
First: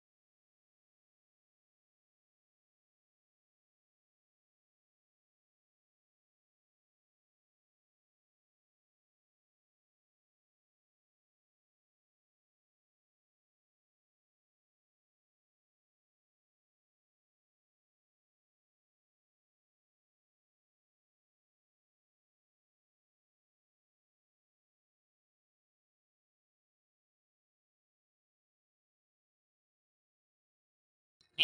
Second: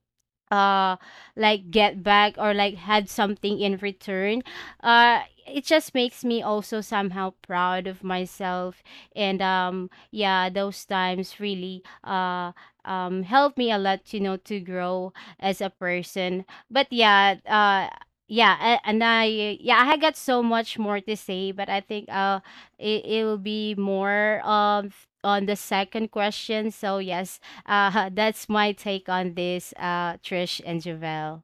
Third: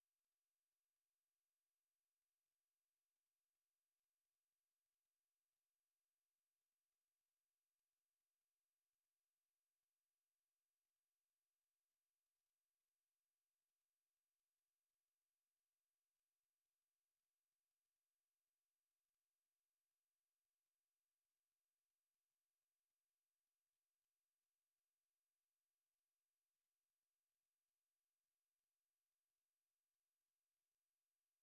uh like get back, or like had something in return. uh it just makes me also somehow proud of myself. And yeah, those times really, helped me a lot, to grow as a person. But yeah, yeah, a- and I yeah I got so much more to say, but I think, it will be more, on the second question. So yes, that's my take on this, Trish and Javel.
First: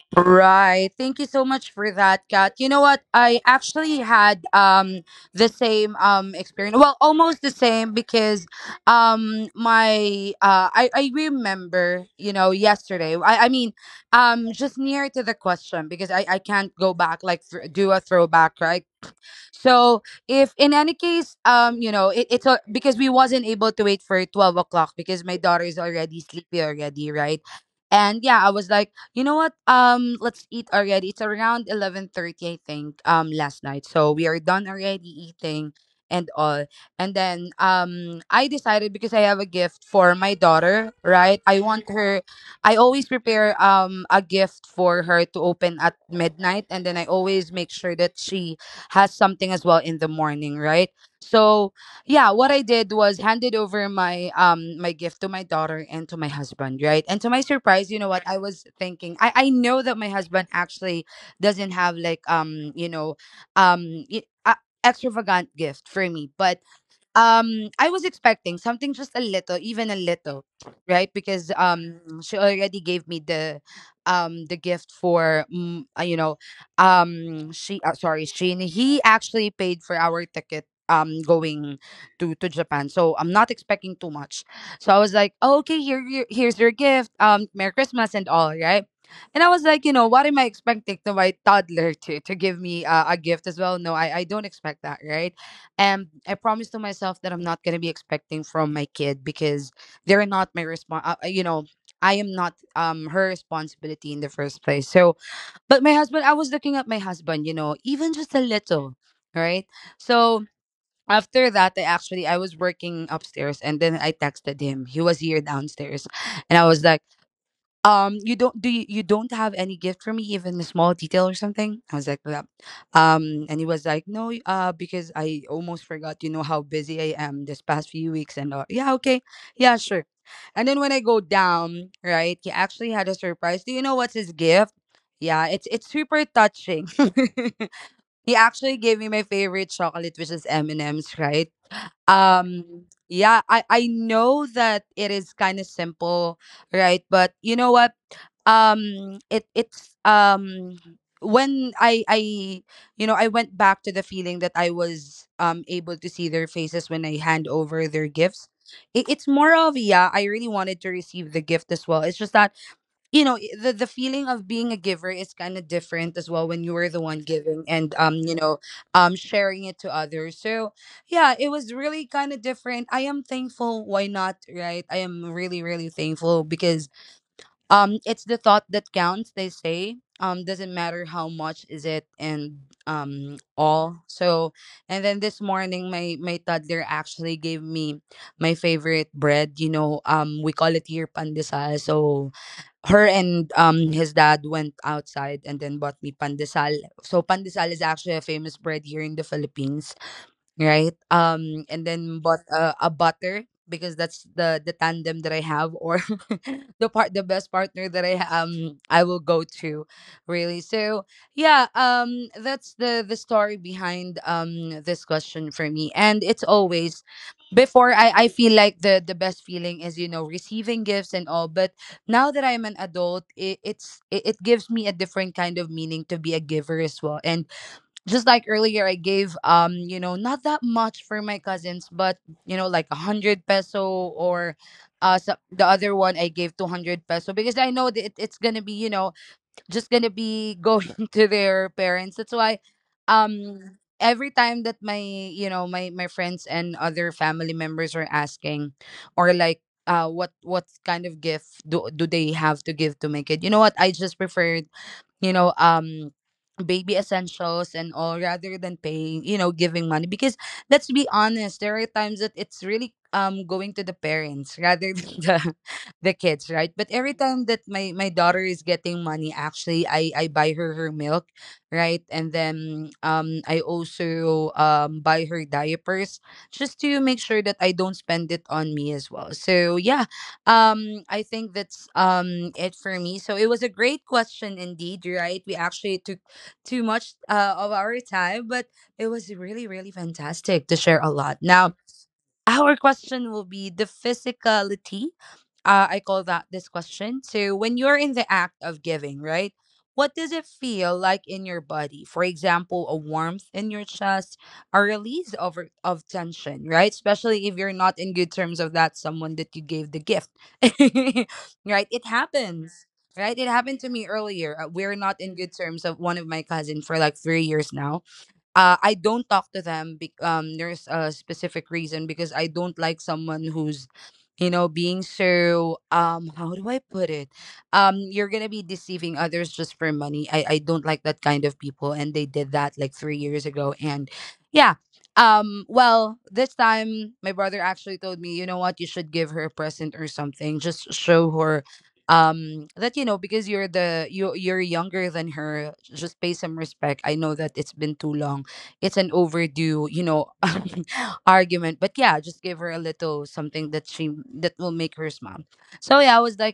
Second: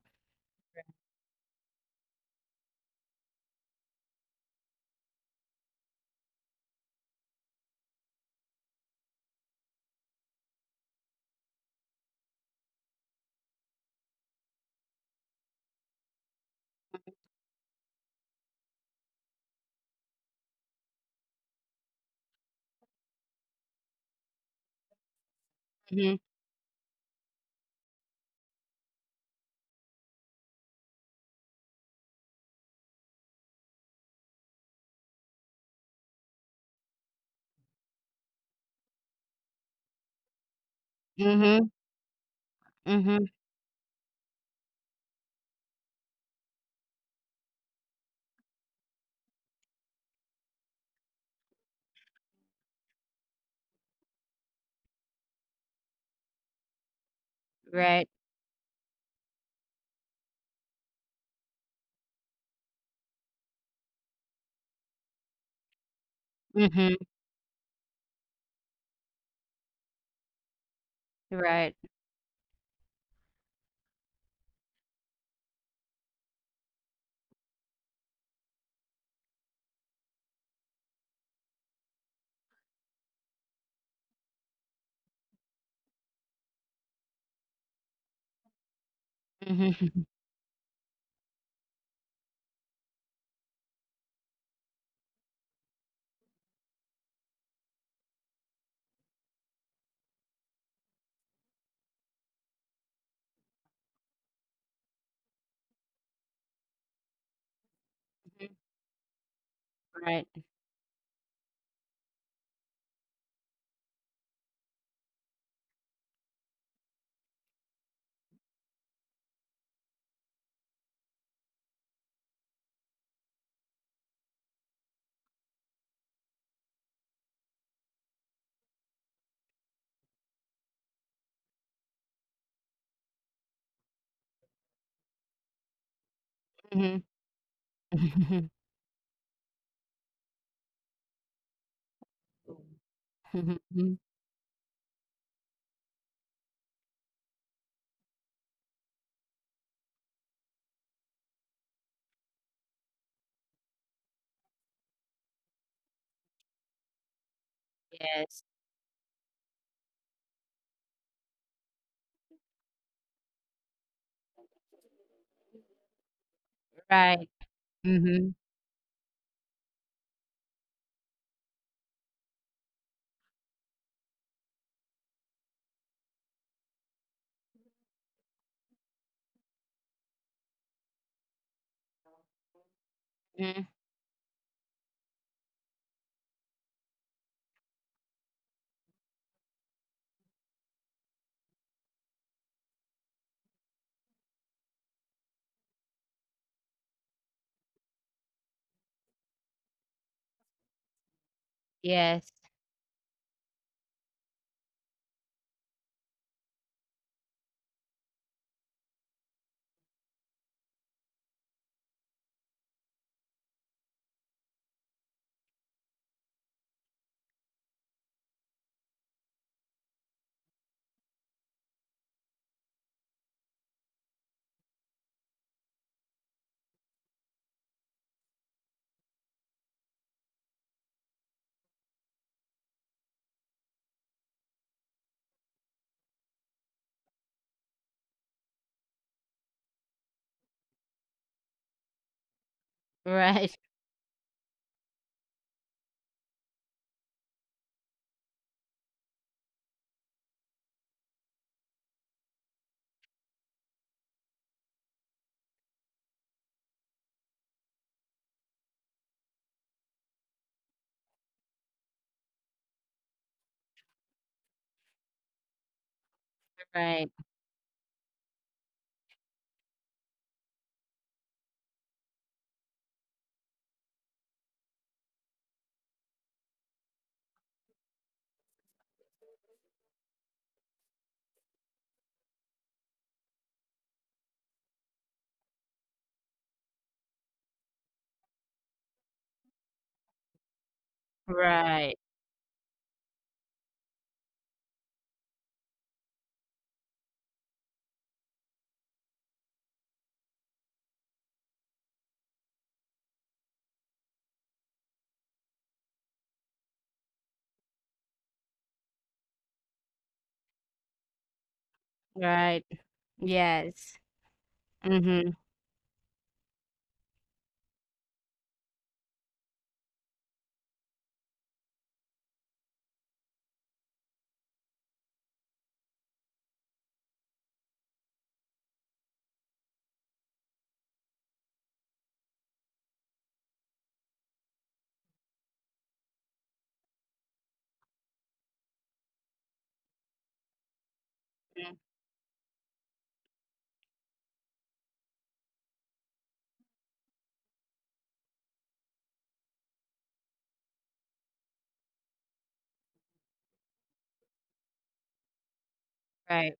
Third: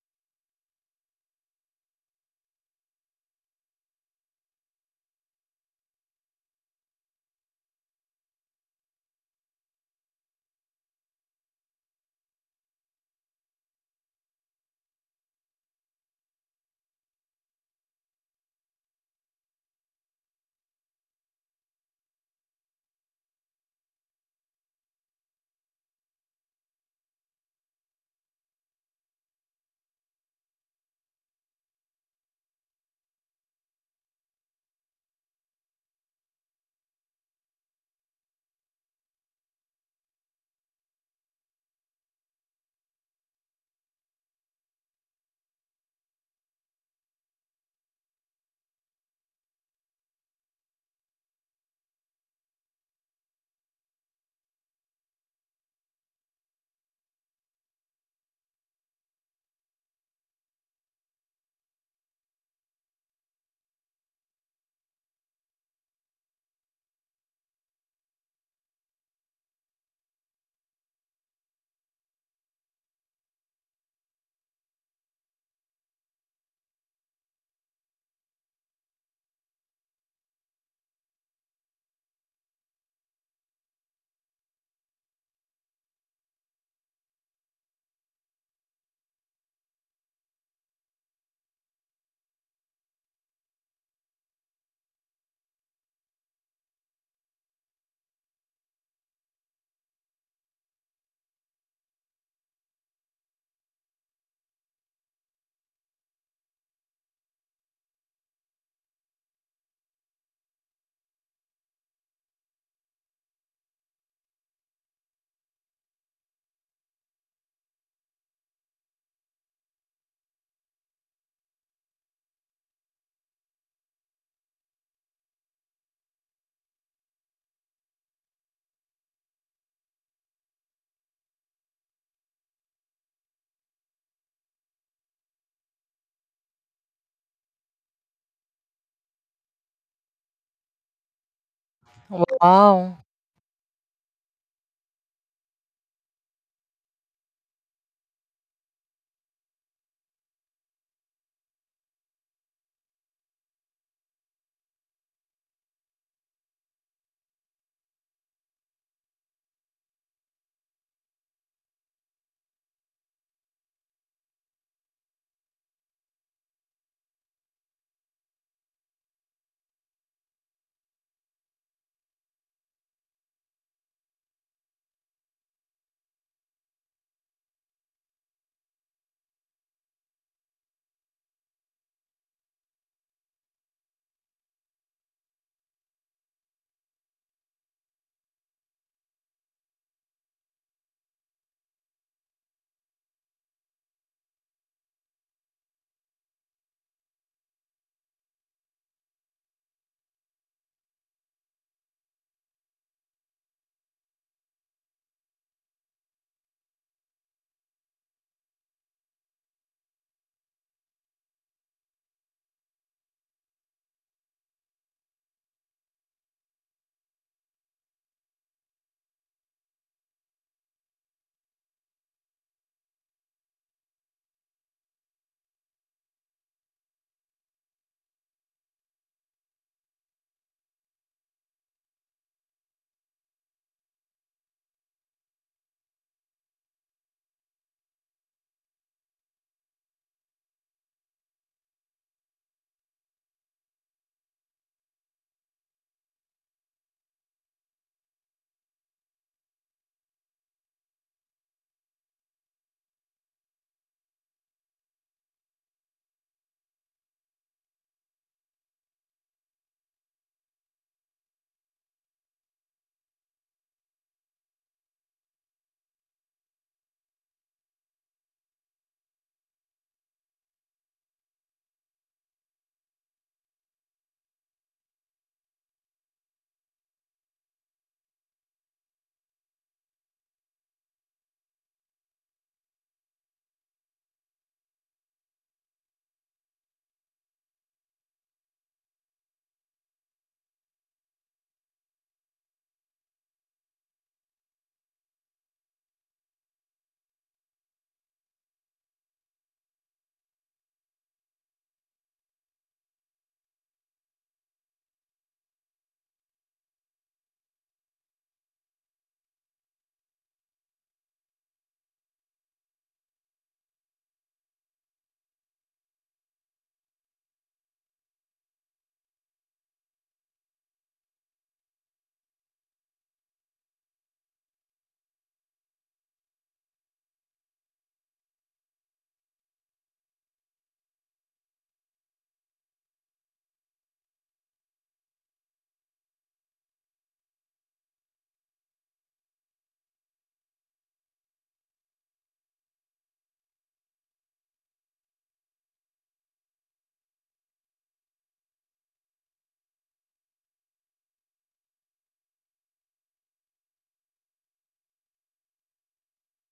Mhm. Mhm. Mhm. Right. Mhm. Right. Mhm. Right. Mhm.
Wow.
Mhm. Yes. Right. Mhm. Mhm. Yes. Right. Right, right, right. Yes. Mhm, mm, right.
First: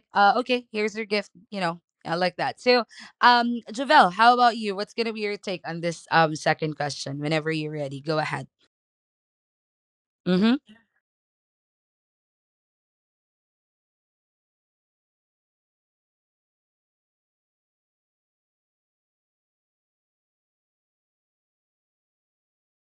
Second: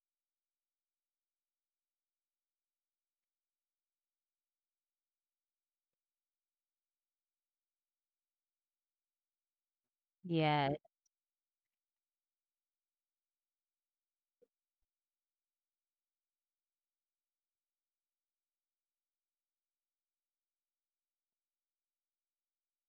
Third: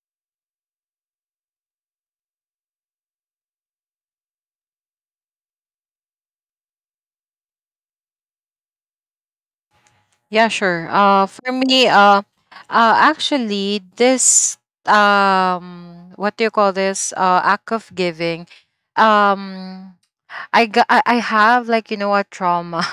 Yeah,
Yes,
sure. For me, actually, this what do you call this? Act of giving. Um, I got, I have, like, you know, a trauma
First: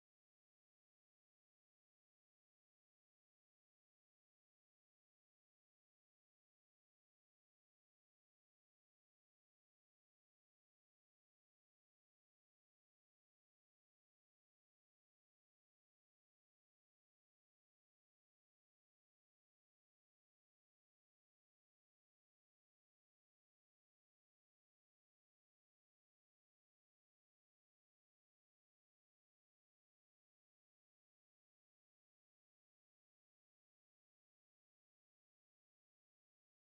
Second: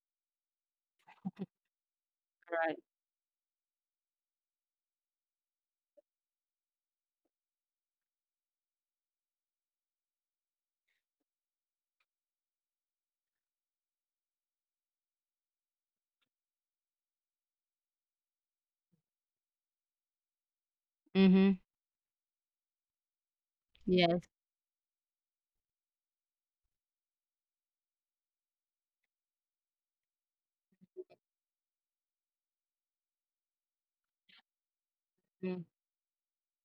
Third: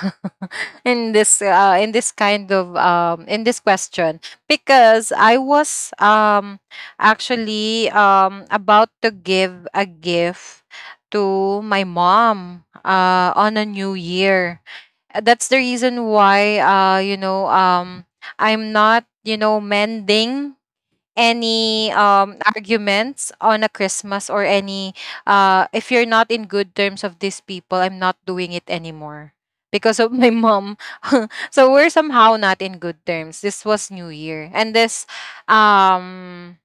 in this kind of
right.
in this question because I was actually about to give a gift to my mom on a new year. That's the reason why you know I'm not you know mending
Mhm.
any arguments on a
Yes,
Christmas or any if you're not in good terms of these people, I'm not doing it anymore because of my mom. So we're somehow not in good terms. This was New Year. And this
mm,
um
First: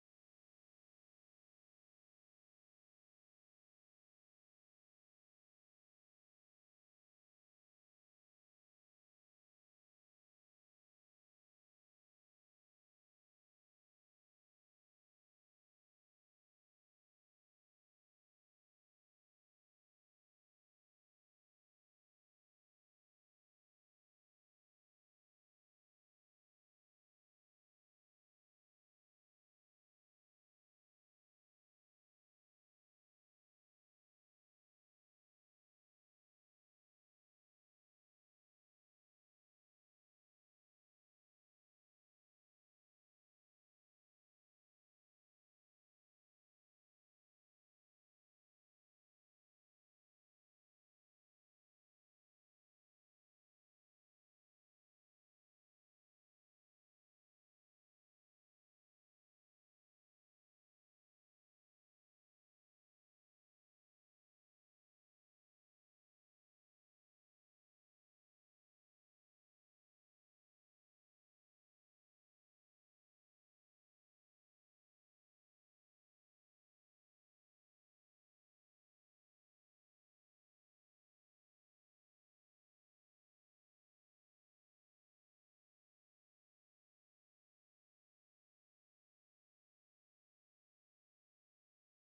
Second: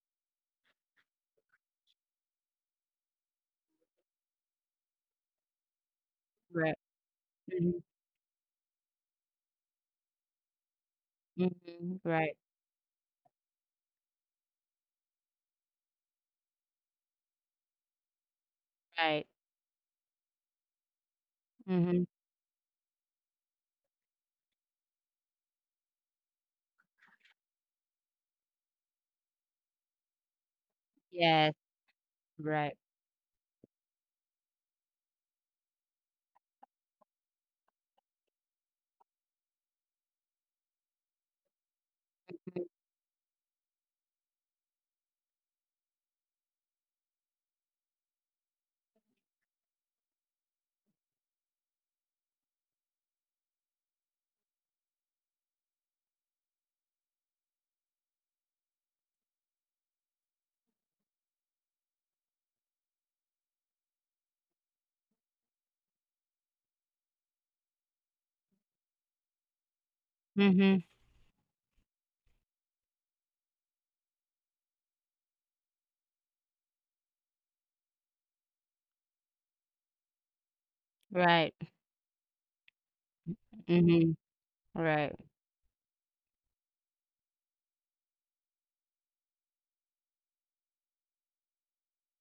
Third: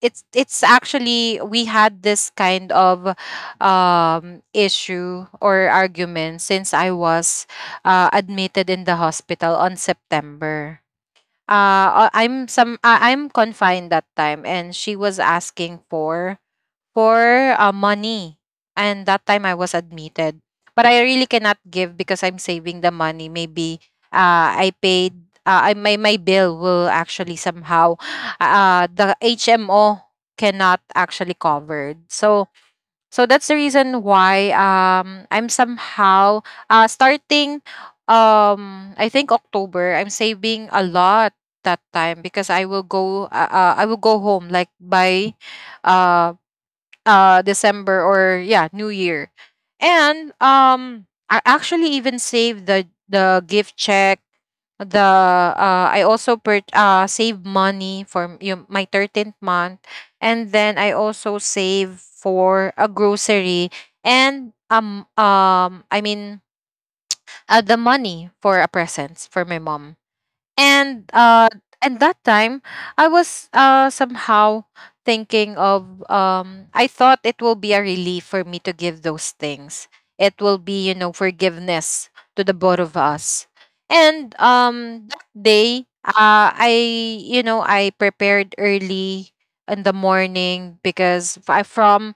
it's actually we had this kind of issue or argument since
right.
I was
Mhm,
admitted in the hospital on September
mhm, right,
I'm some I'm confined that time and she was asking for for money. And
right.
that time I was admitted, but I really cannot give
Mhm.
because I'm saving the money maybe I paid. I, my bill will actually somehow the HMO cannot actually
Yes,
covered. So
right.
so that's the reason why I'm somehow starting I think October I'm saving a lot that time because
Mm,
I will go home like by uh December or yeah New Year. And I actually even saved the gift check, the I also per save money for yung, my 13th month, and then I also save for a grocery. And I mean the money for a presents for my mom.
mhm,
And at that time I was somehow thinking of I thought it will be a relief for me to give those things. It will be, you know,
right.
forgiveness to the both of us.
Mhm,
And
right.
that day I, you know, I prepared early in the morning because from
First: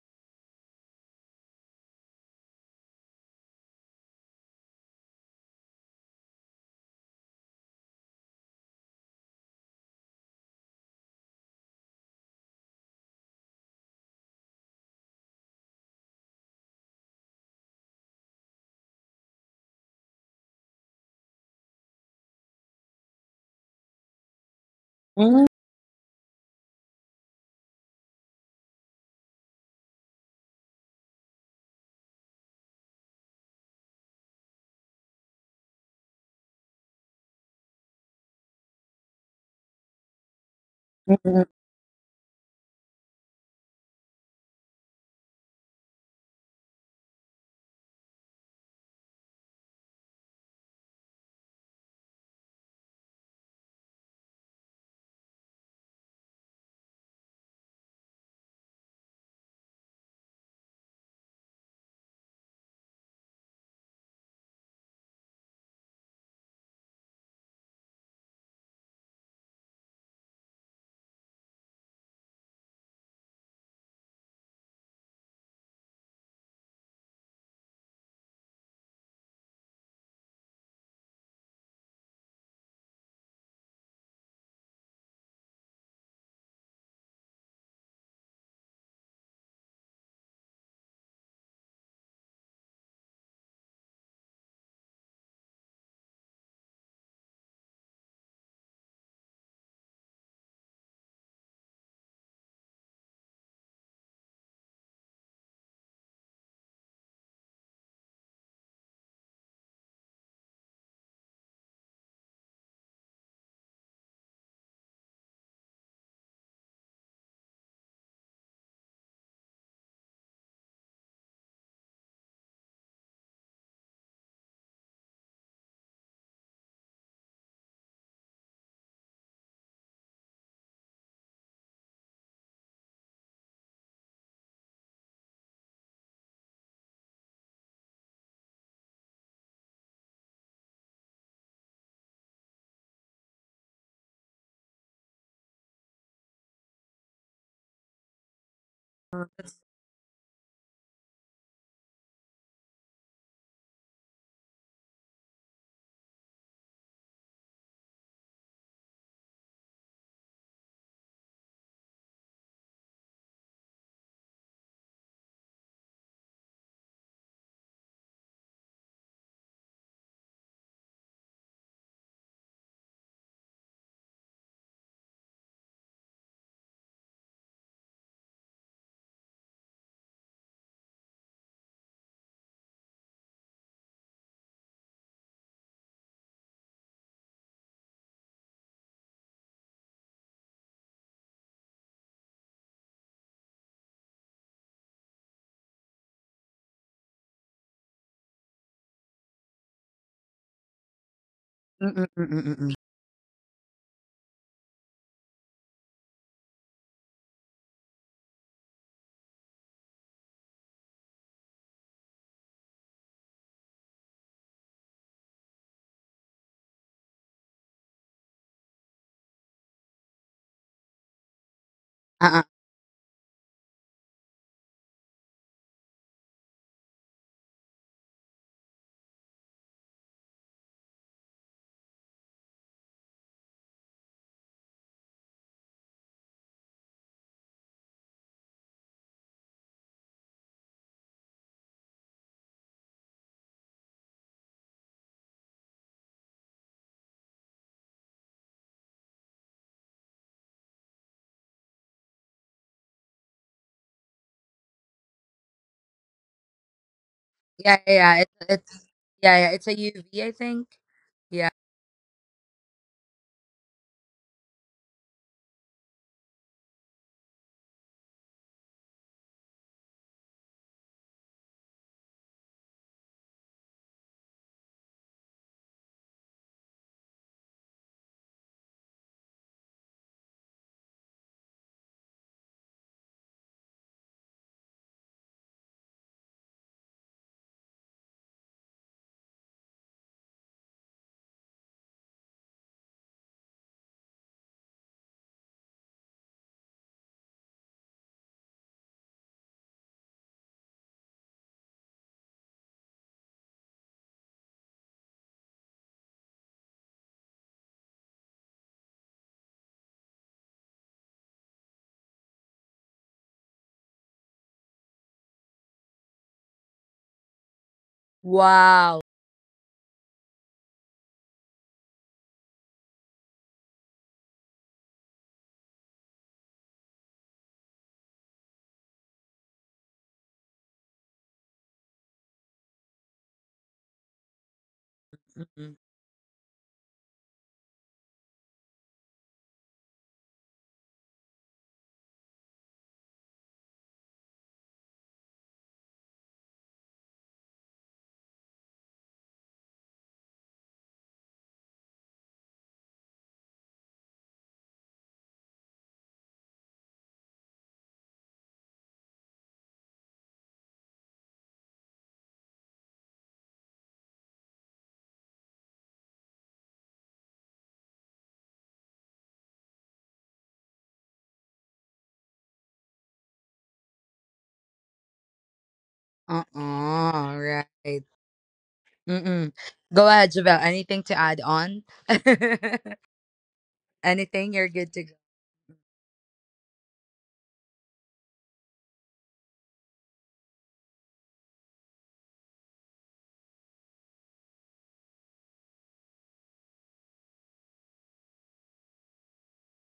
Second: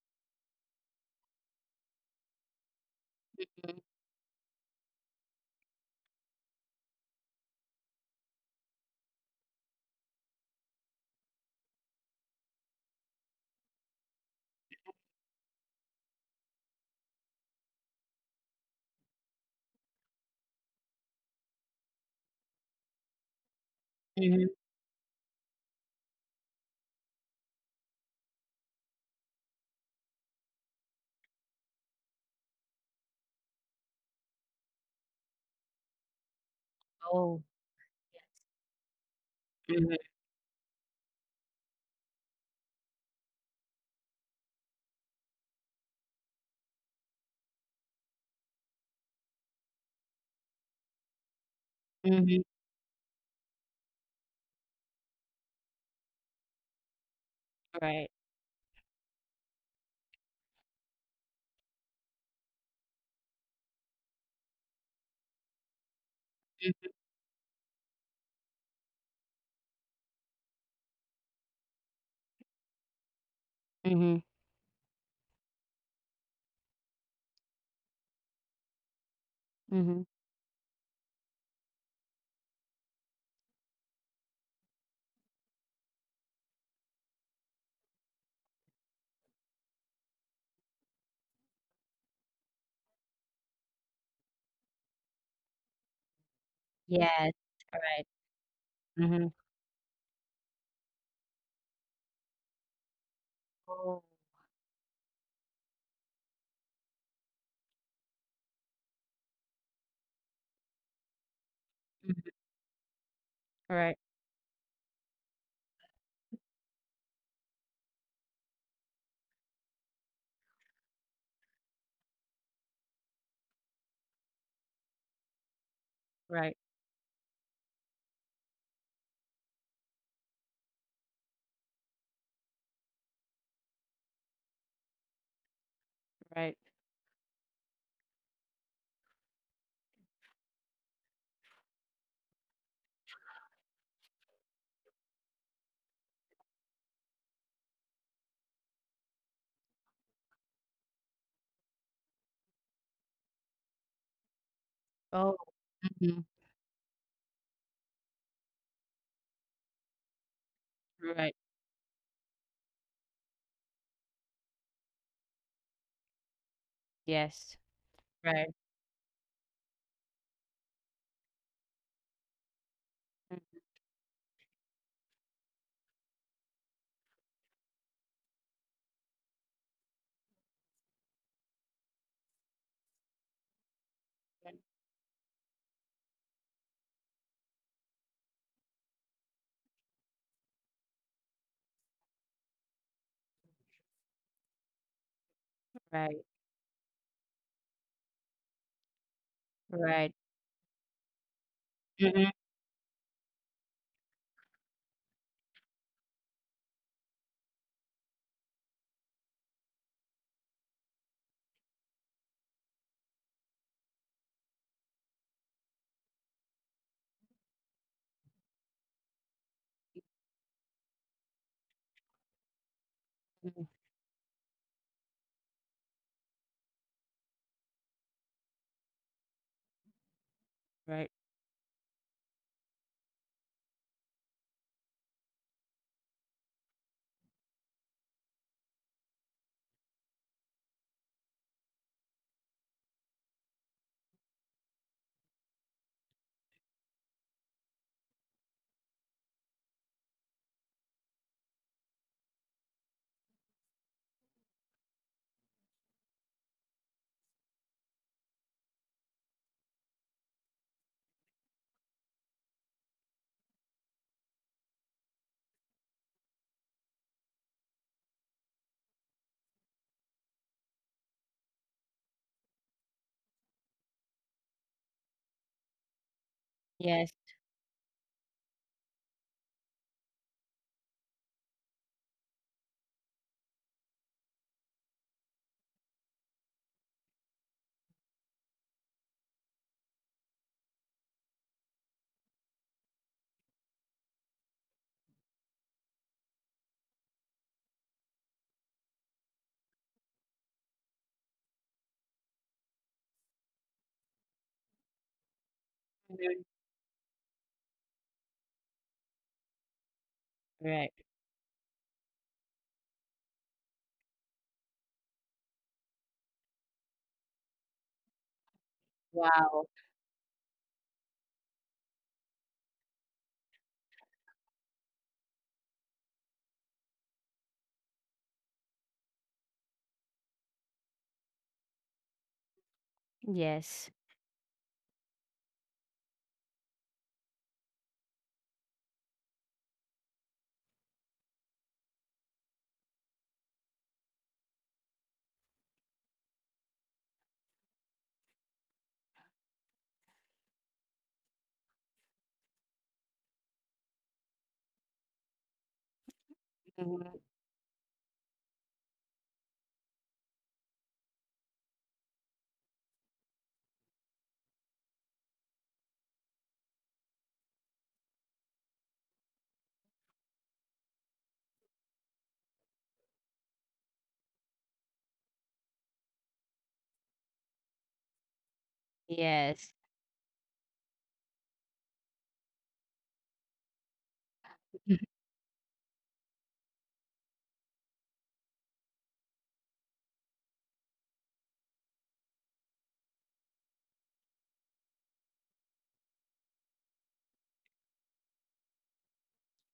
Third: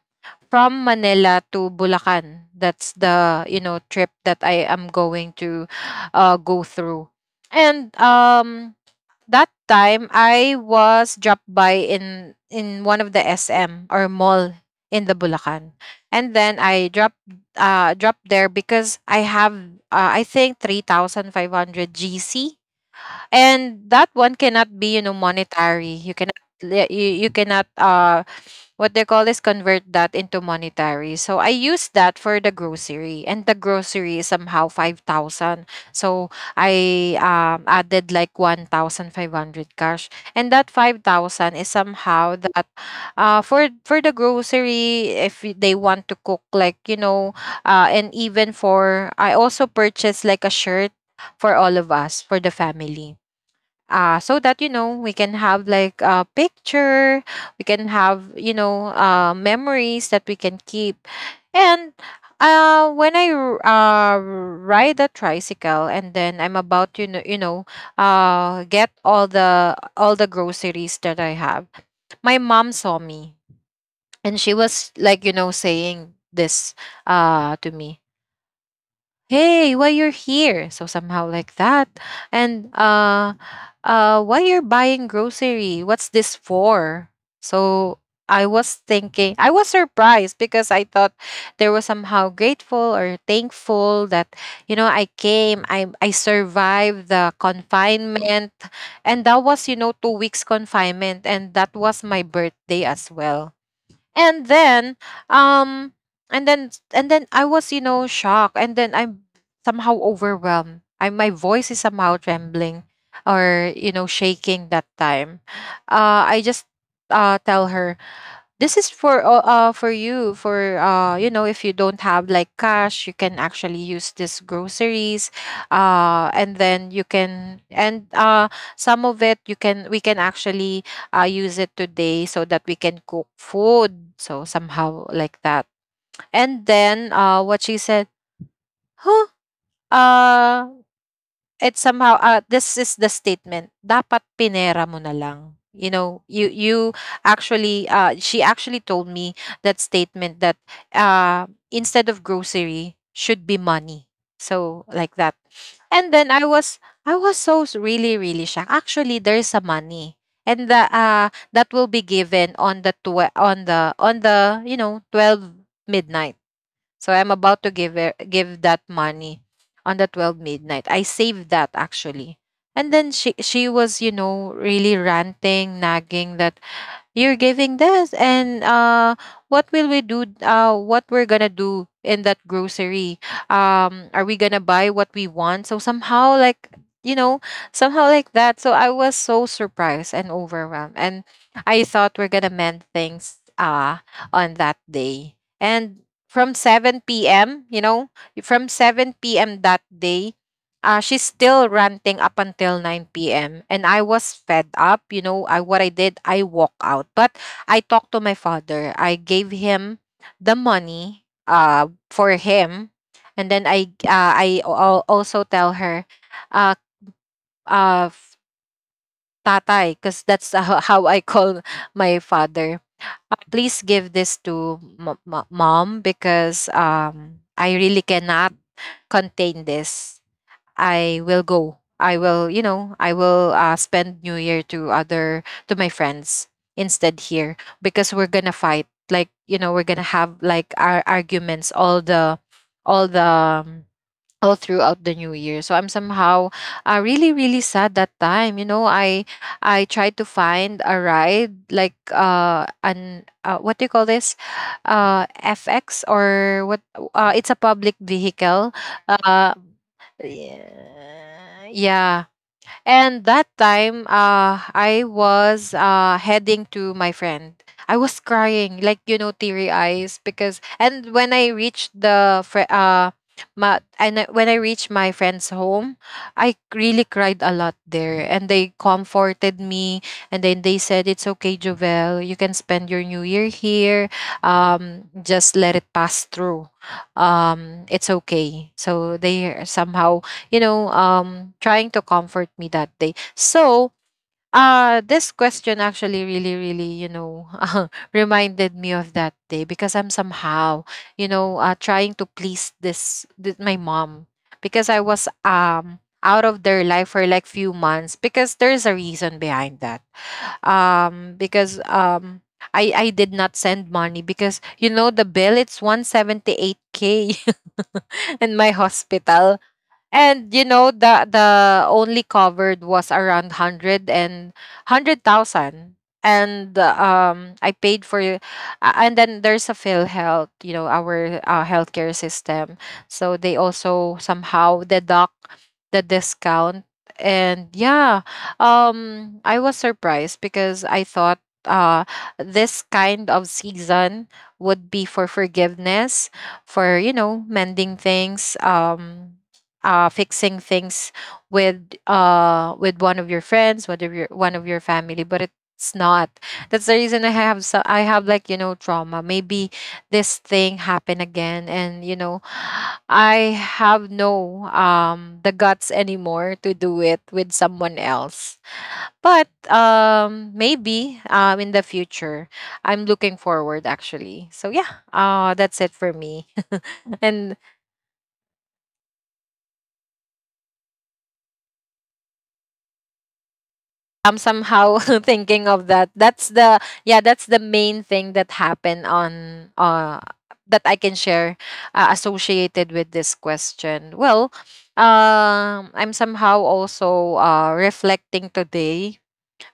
Manila to Bulacan. That's the, you
Mm,
know, trip that I am going to go through. And that time I was dropped by in one of the SM or mall in the Bulacan. And then I dropped dropped there because I have I think 3500 GC, and that one
mhm.
cannot be, you know,
Hmm,
monetary. You cannot you, you cannot what they call is convert that into monetary. So I use that for the grocery, and the grocery is somehow 5,000. So I
Oh,
added like 1,500
yeah. Mhm,
cash, and that five
mm.
thousand
Mm.
is somehow that for the grocery if they want to cook like, you know, and even for I also purchased like a shirt for all of us
mhm,
for the family so that you know we can have like a picture, we can
right.
have, you know, memories that we can keep. And when I ride a tricycle and then I'm
Mm,
about to, you know, you know, get all the groceries that I have, my mom saw me,
mhm,
and she was like, you know, saying this to me, hey why
mhm.
you're here so somehow like that. And why you're buying grocery, what's this for? So I was thinking, I was surprised because I thought they were somehow grateful or thankful that you know I came, I survived the
Yes, right.
confinement. And
Mhm.
that was, you know, 2 weeks confinement, and that was my birthday as well.
Oh,
And then um and then I was, you know, shocked. And then I'm somehow overwhelmed, I, my voice is somehow
mhm.
trembling or, you
Right,
know, shaking that time. I just tell her, this is for you, for you know, if you don't have like cash you can actually use this groceries
right,
and then you can. And some of it you can we can actually use it today so that we can cook food, so somehow like that.
right.
And then what she said, huh, uh it's somehow, this is the statement, dapat pinera mo na lang. You know, you actually she actually told me that statement that instead of grocery should be money. So like that.
Oh,
And then
mhm.
I was, I was so really really shocked. Actually, there's a money, and the
Right.
that will be given on the on the on the you know 12 midnight. So I'm
Yes,
about to give her
right.
give that money on the 12 midnight. I saved that actually. And then she was, you know, really ranting, nagging that you're giving this and what will we do, what we're gonna do in that grocery, are we gonna
Mhm,
buy what we want, so somehow like you know somehow like that. So I was so surprised and overwhelmed, and I thought we're gonna mend things on that day. And
right.
from 7 p.m. you know from 7 p.m. that
Right.
day, she's still ranting up
Mhm,
until 9 p.m. And I was fed up. You know, I, what I did, I walk out. But I talked to my father. I gave him the money for him. And then I also tell her, uh, uh, f- tatay, because that's how I call my father.
mhm,
Please give this to mom because I really cannot contain this.
right.
I will go. I will, you know, I will spend New Year to other, to my friends instead here because we're gonna fight. Like, you know, we're gonna have like our arguments, all the all the um, all throughout the new year. So I'm somehow really really sad that time. You know, I tried to find a ride like an what do you call this? FX or what, it's a public vehicle. Uh yeah, yeah. And that time, I was heading to my friend. I was crying, like, you know, teary eyes because. And when I reached the my, and when I reached my friend's home, I really
Yes.
cried a lot there, and they comforted me, and then they said, "It's okay, Jovel. You can spend your New Year here. Just let it pass through. It's okay." So they somehow, you know, trying to comfort me that day. So, this question actually really, really, you know, reminded me of that day because I'm somehow, you know, trying to please this, this my mom because I was out
Mhm.
of their life for like few months because there's a reason behind that.
Right.
Because. I did not send money because, you know, the bill it's 178K in my hospital,
Wow.
and you know the only covered was around hundred and hundred thousand. And I paid for, and then there's a Phil Health, you know, our healthcare system. So they
Yes.
also somehow deduct the discount. And yeah, I was surprised because I thought this kind of season would be for forgiveness, for, you know, mending things. Fixing things with with one of your friends, one of your, one of your family, but it's not. That's the
Mhm.
reason I have, so I have like you know trauma. Maybe this thing happened again, and you know, I have no the guts anymore to do it with someone else. But maybe in the future, I'm looking forward actually. So yeah, that's it for me. And
Yes.
I'm somehow thinking of that. That's the, yeah, that's the main thing that happened on that I can share associated with this question. Well, I'm somehow also reflecting today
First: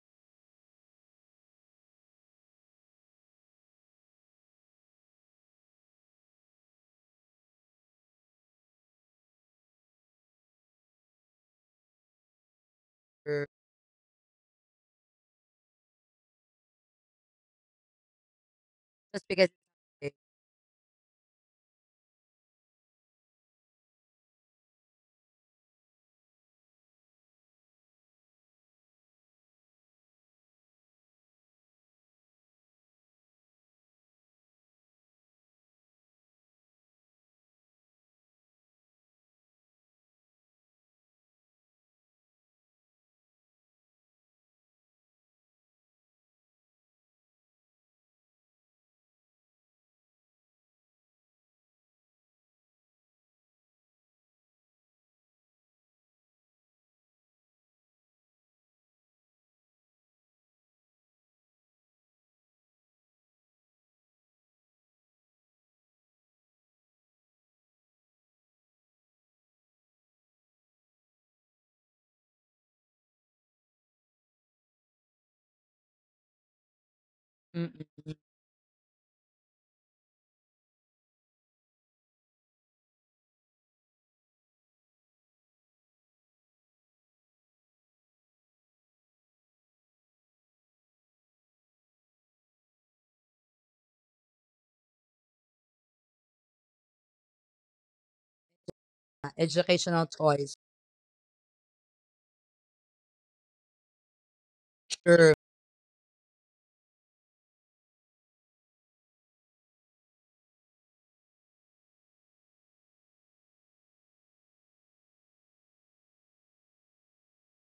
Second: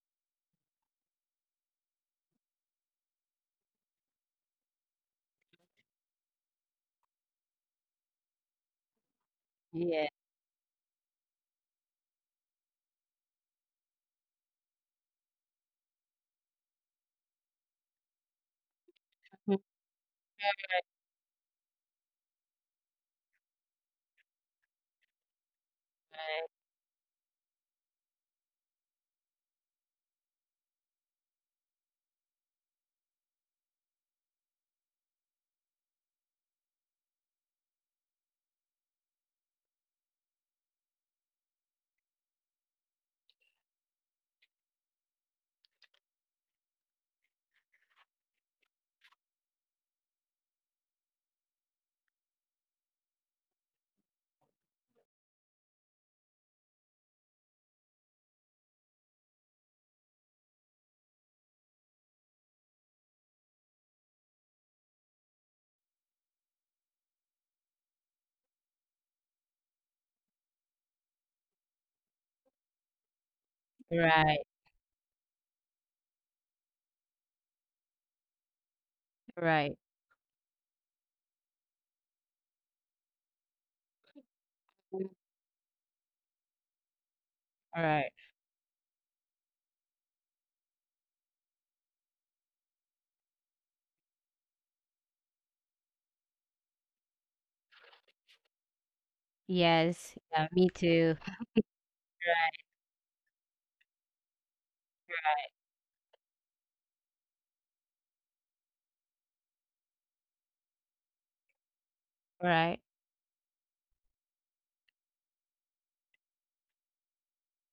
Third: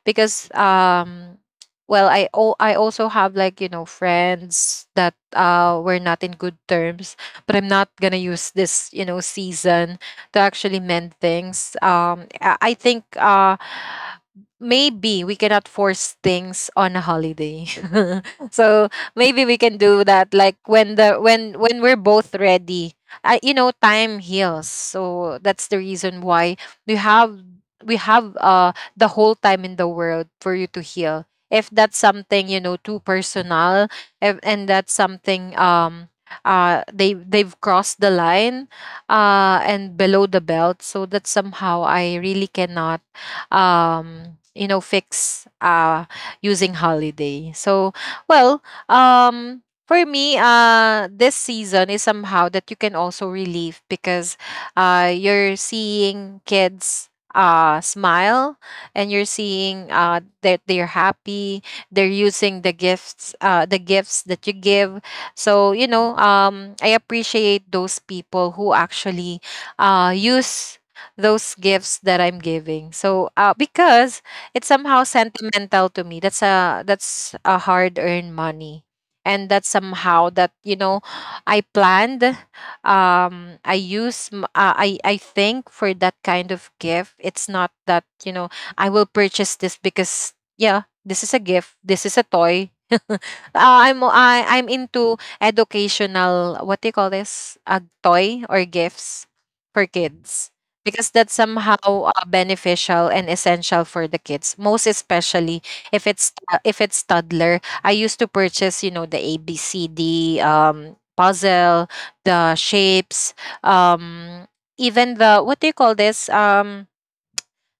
because well I I also have like you know friends that were not in good terms, but I'm not going to use this, you know, season
Yeah.
to actually mend things. I think maybe we cannot force things on a holiday. So maybe we
Mhm.
can do that like when the when we're both ready. I, you know, time heals, so that's the reason
Right.
why we have, we have uh the whole time in the world for you to heal if that's something you know too personal. If, and that's something they, they've crossed the line and below the belt, so that somehow I really cannot you know fix using holiday. So well, for me this season is somehow that you can also relieve because you're seeing kids smile, and you're seeing that they're happy, they're using the gifts, the gifts that you give. So you know I appreciate those people who actually use those gifts that I'm giving. So because
Right.
it's somehow sentimental to me, that's a, that's a hard earned money, and that's
Right.
somehow that, you know, I planned. I use i
Mhm.
i think for that kind of gift, it's not that
Right.
you know I will purchase this because yeah, this is a gift. This is a toy. I'm I, I'm into educational, what do you call this? A toy or gifts for
Yes.
kids
Yeah, me
because
too.
that's somehow
Right.
beneficial and essential for the kids. Most especially if it's toddler. I used to purchase, you know, the ABCD puzzle, the
Right.
shapes, um even the what do you call this,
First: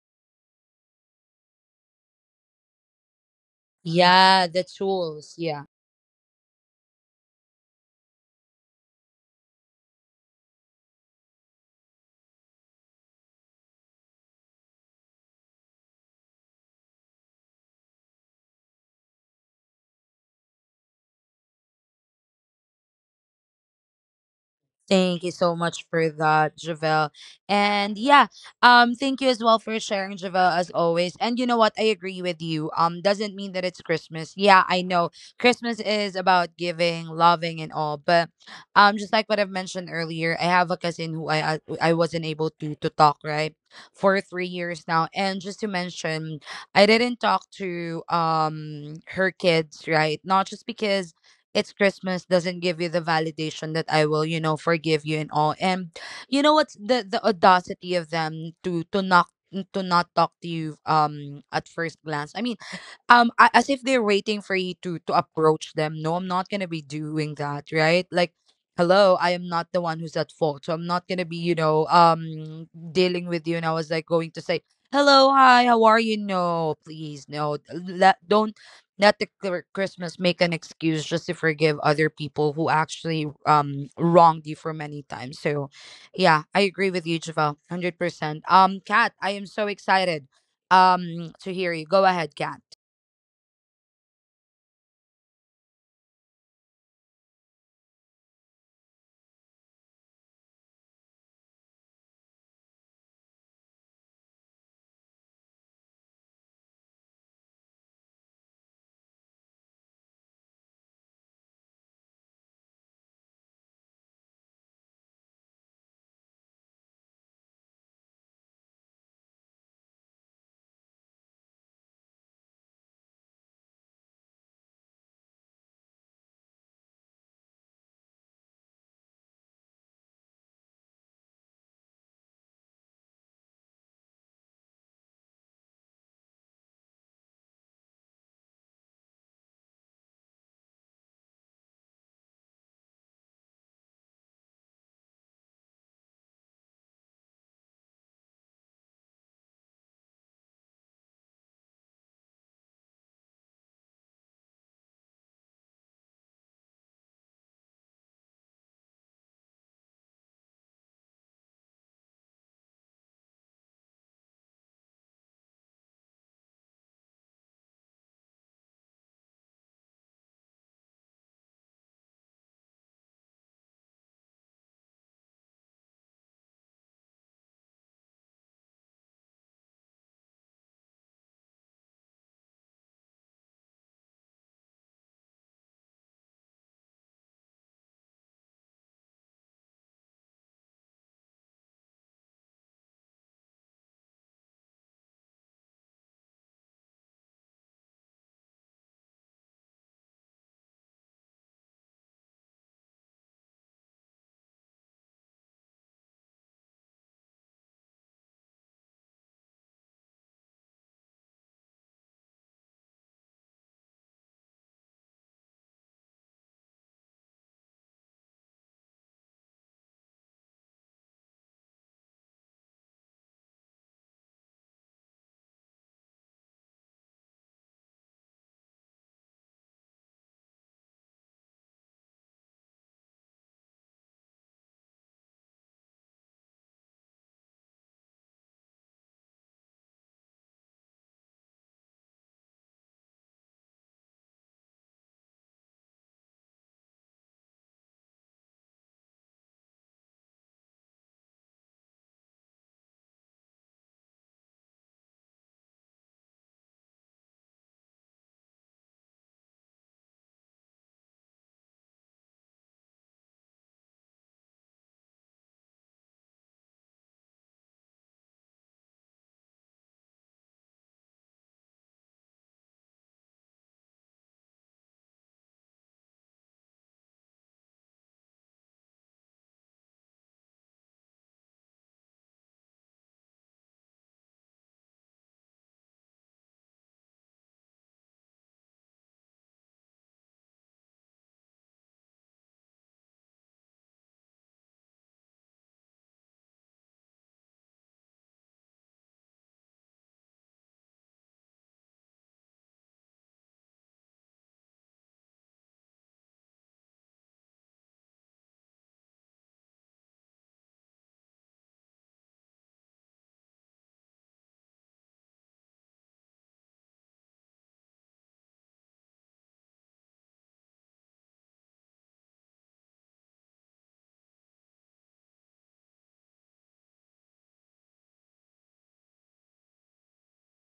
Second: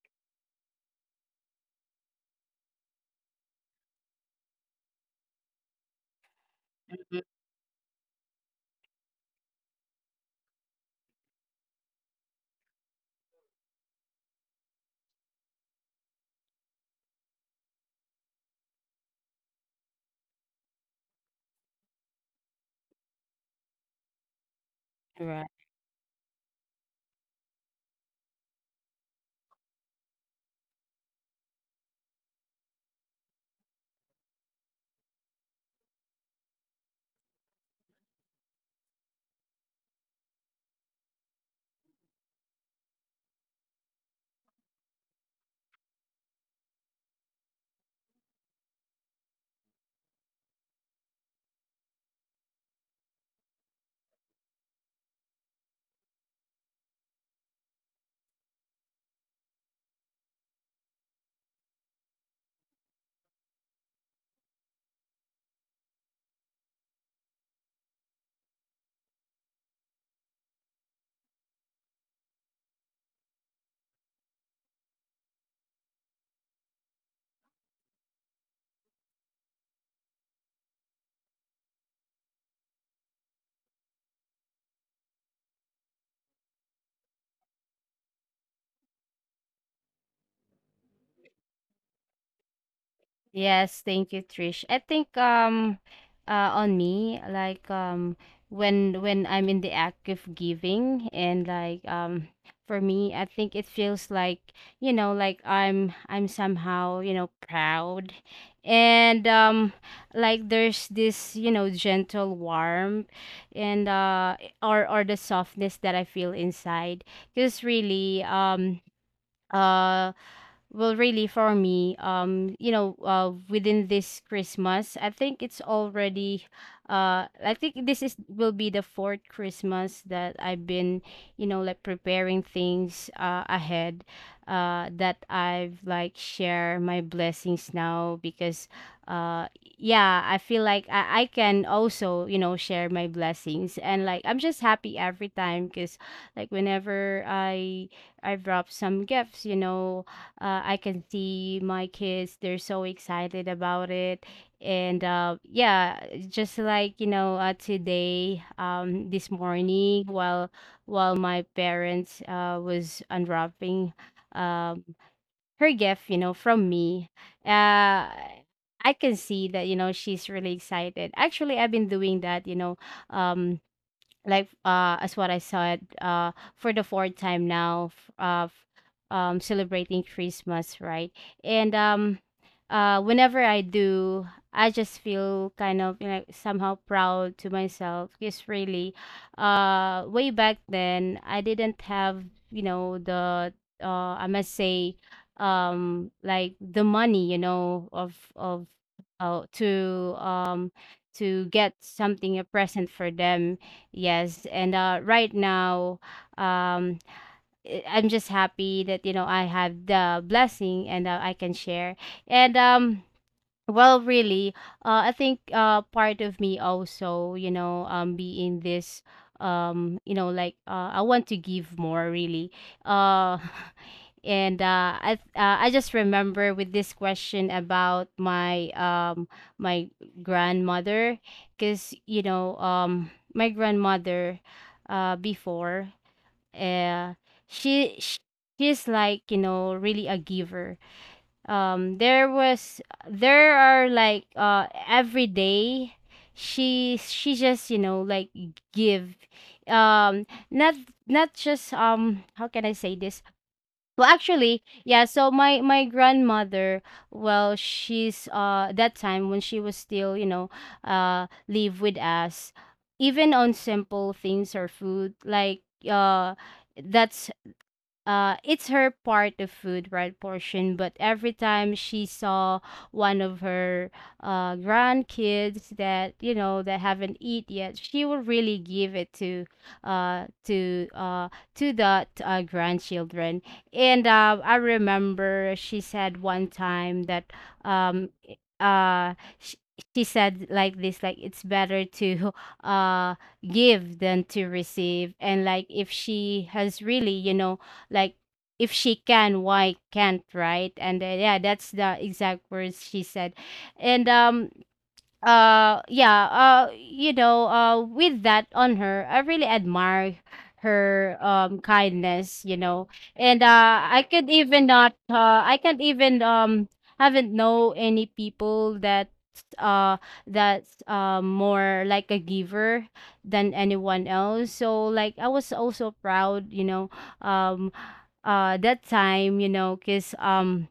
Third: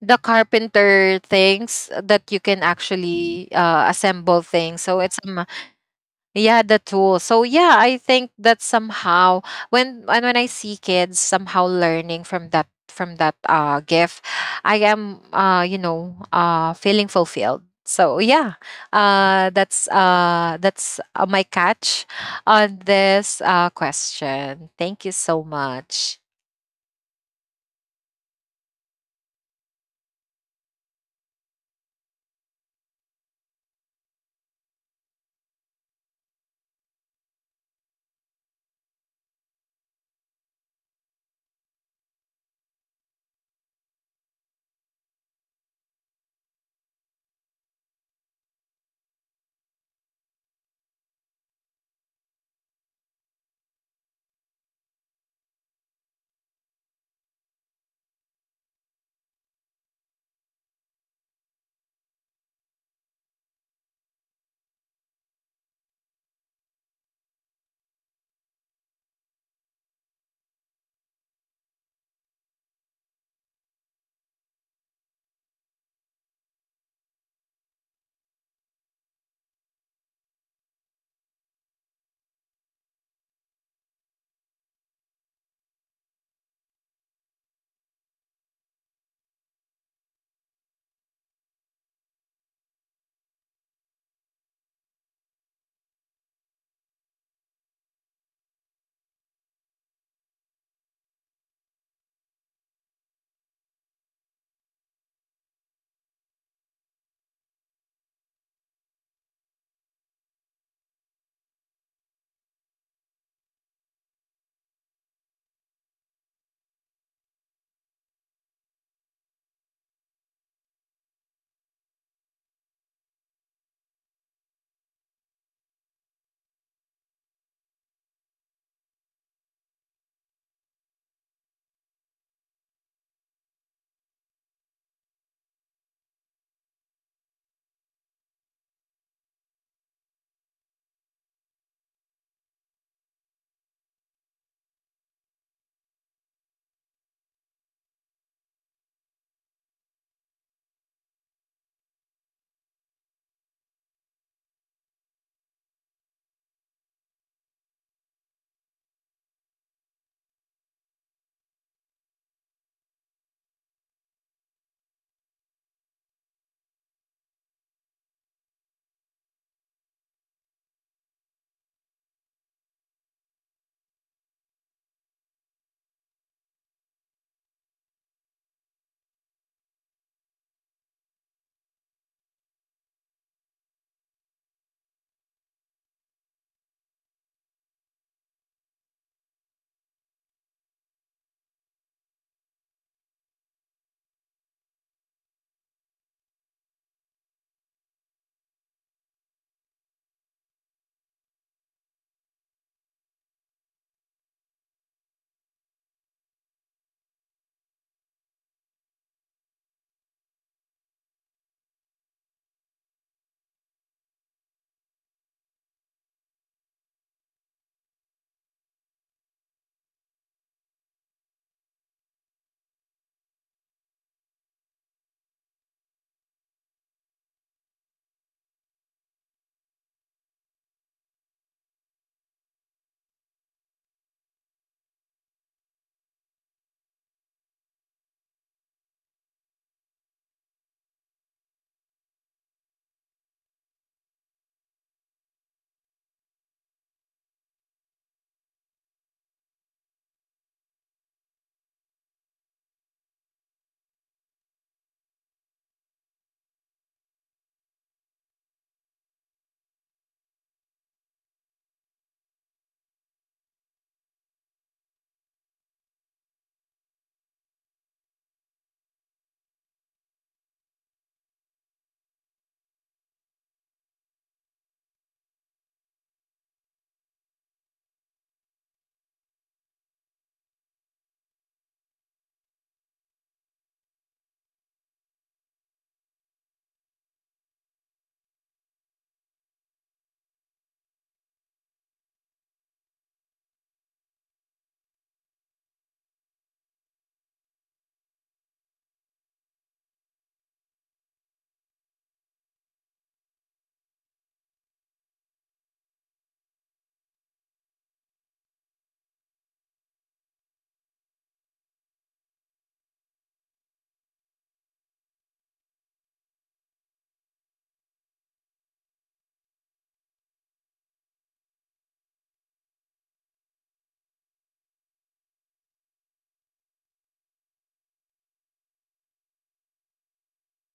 the carpenter things that you can actually assemble things, so it's yeah the tool.
Mhm.
So yeah, I think that somehow when I see kids somehow learning from that, from that gift, I am you know feeling fulfilled. So yeah, that's my catch on this question. Thank you so
Right.
much.
Yes, thank you, Trish. I think, on me, like, when I'm in the act of giving, and, like, for me, I think it feels like, like, I'm somehow, proud. And like, there's this, gentle warmth, and or the softness that I feel inside. Because really, uh well, really, for me, within this Christmas, I think it's already, I think this is will be the fourth Christmas that I've been, like, preparing things, ahead, that I've like share my blessings now, because, uh, yeah, I feel like I can also, share my blessings, and, like, I'm just happy every time, because, like, whenever I drop some gifts, I can see my kids, they're so excited about it. And yeah, just like, today, this morning, while my parents, was unwrapping, um, her gift, from me, uh, I can see that, she's really excited. Actually, I've been doing that, um, like, as what I said, for the fourth time now, of, celebrating Christmas, right? And whenever I do, I just feel kind of, somehow proud to myself, because really, way back then, I didn't have, the, I must say, like, the money, of uh, to um to get something a present for them. Yes, and, right now, um, I'm just happy that, I have the blessing, and, I can share. And well, really, I think, part of me also, being this, like, I want to give more, really. Uh, and I just remember with this question about my, my grandmother, because, my grandmother, before, uh she sh- she's, like, really a giver. There was, there are like, every day, she just, like, give, not, just, how can I say this? Well, actually, yeah, so my grandmother, well, she's, that time when she was still, live with us, even on simple things or food, like, uh that's it's her part of food, right, portion. But every time she saw one of her, grandkids that, that haven't eat yet, she will really give it, to uh to uh grandchildren. And I remember she said one time that, um i- uh she, she said like this, like, it's better to uh give than to receive. And, like, if she has really, like, if she can, why can't, right? And yeah, that's the exact words she said. And yeah, with that on her, I really admire her, kindness, And I can't even, haven't know any people that, uh that's, more like a giver than anyone else. So, like, I was also proud, um that time, because,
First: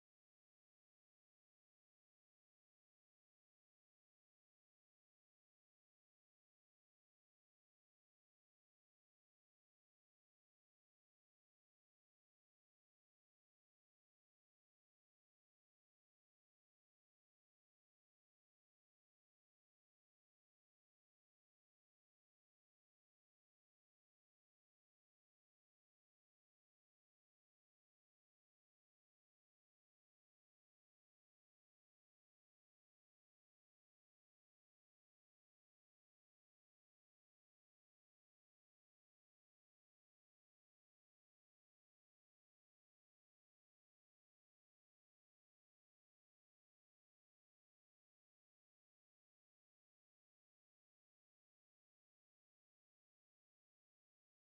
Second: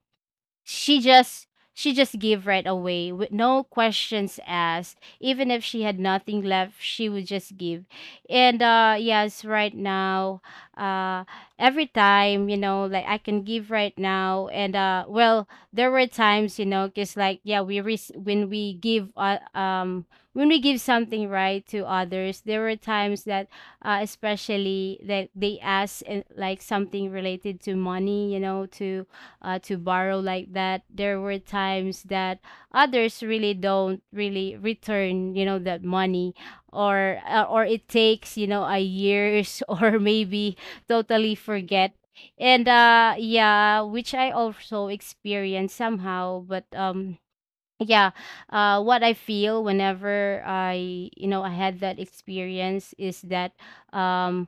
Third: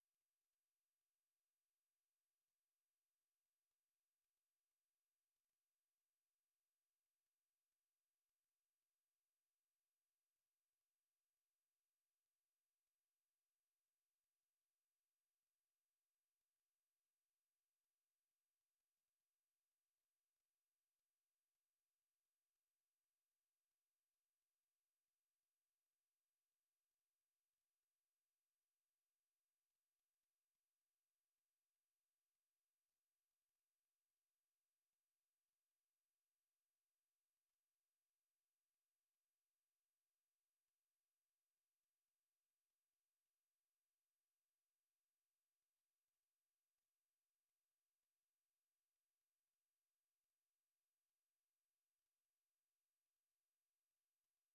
she just she just gave right away with no questions asked. Even if she had nothing left, she would just give. And yes, right now, uh every time, like, I can give right now. And well, there were times, because, like, yeah, when we give, when we give something, right, to others. There were times that, especially that they ask, like, something related to money, to, to borrow, like that. There were times that others really don't really return, that money, or, or it takes, a years or maybe totally forget. And yeah, which I also experienced somehow, but, yeah, what I feel whenever I, I had that experience, is that, um,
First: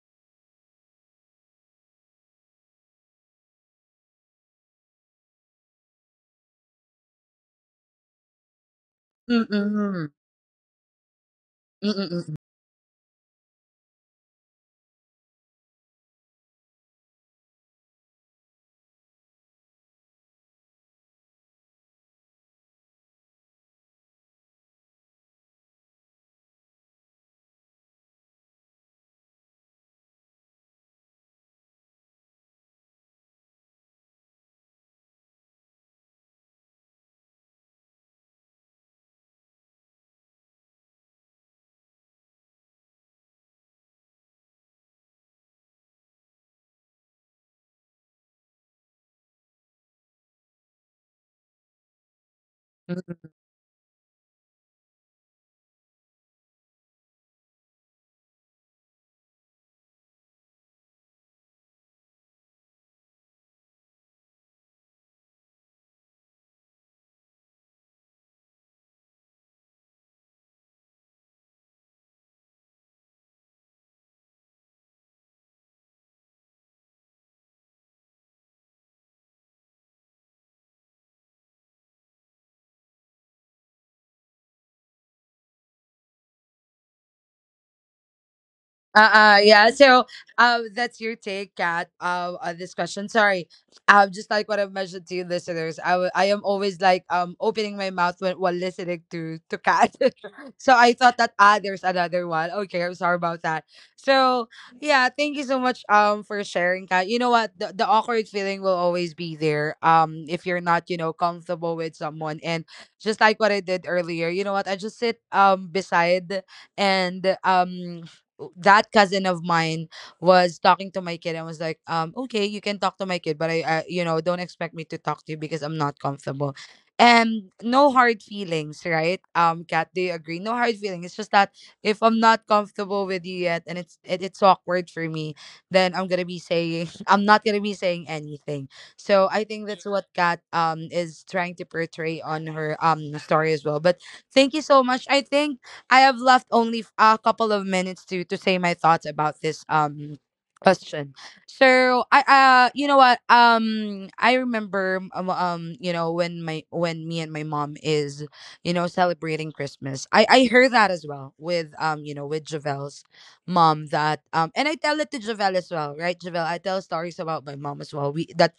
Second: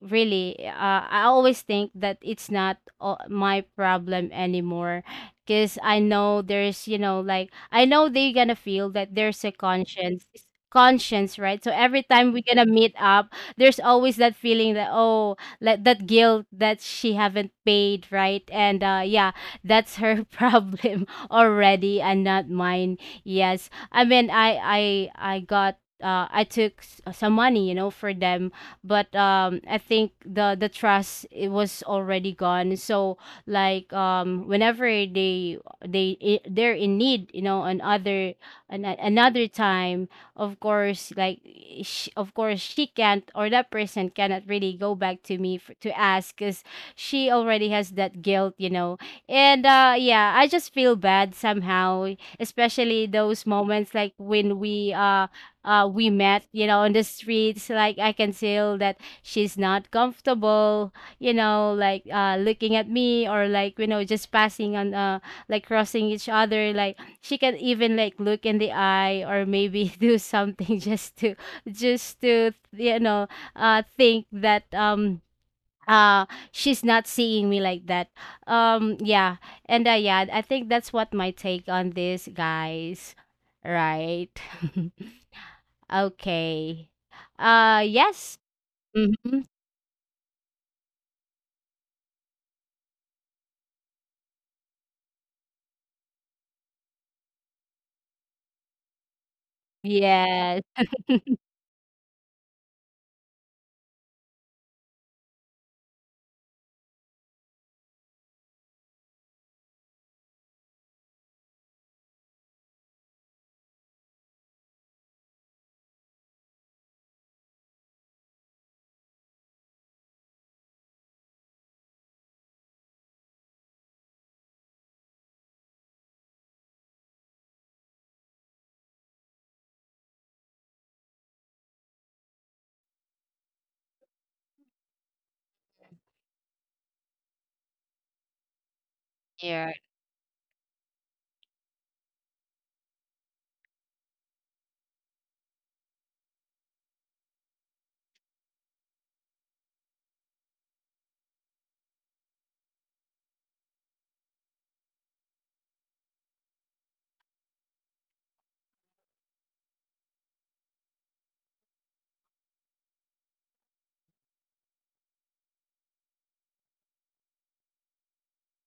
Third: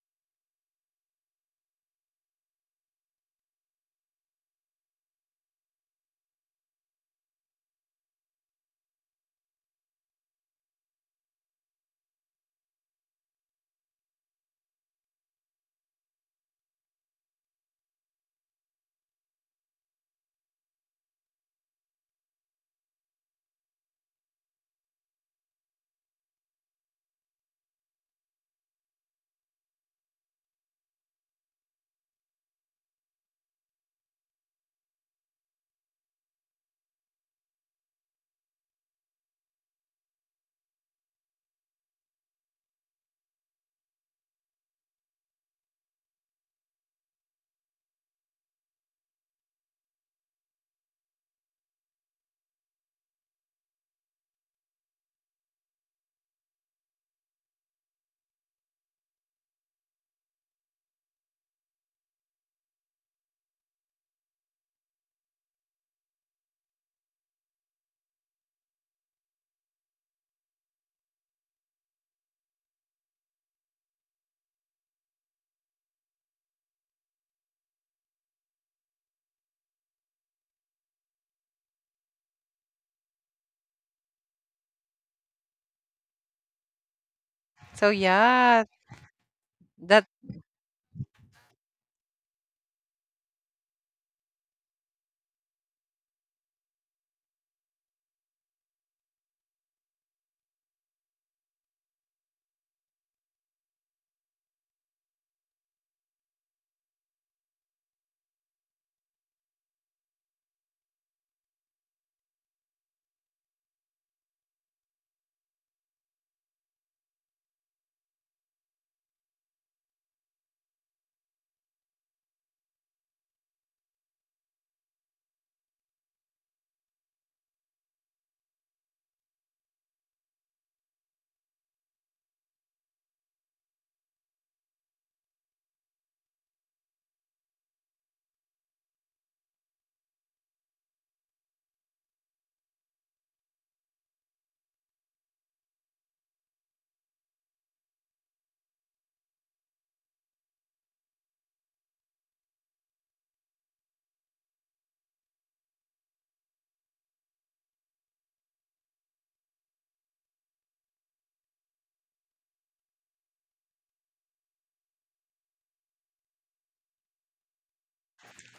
really, I always think that it's not, my problem anymore, because I know there's, I know, they're gonna feel that there's a, conscience, right? So every time we're gonna meet up, there's always that feeling that, oh, like, that guilt that she haven't paid, right? And yeah, that's her problem already, and not mine. Yes, I mean, I got, I took, some money, for them, but, I think the trust, it was already gone. So, like, whenever they're in need, another, another time, of course, like, sh of course she can't, or that person cannot really go back to me for, to ask, because she already has that guilt, and yeah, I just feel bad somehow, especially those moments, like when, we met, on the streets. Like I can feel that she's not comfortable, like, looking at me, or, like, just passing on, like, crossing each other. Like she can even, like, look in the eye, or maybe do something just to, just to you know, think that, uh she's not seeing me like that, yeah. And yeah, I think that's what my take on this, guys, right? Okay.
So
Yes.
yeah,
Mhm.
that's
Yes. Yeah.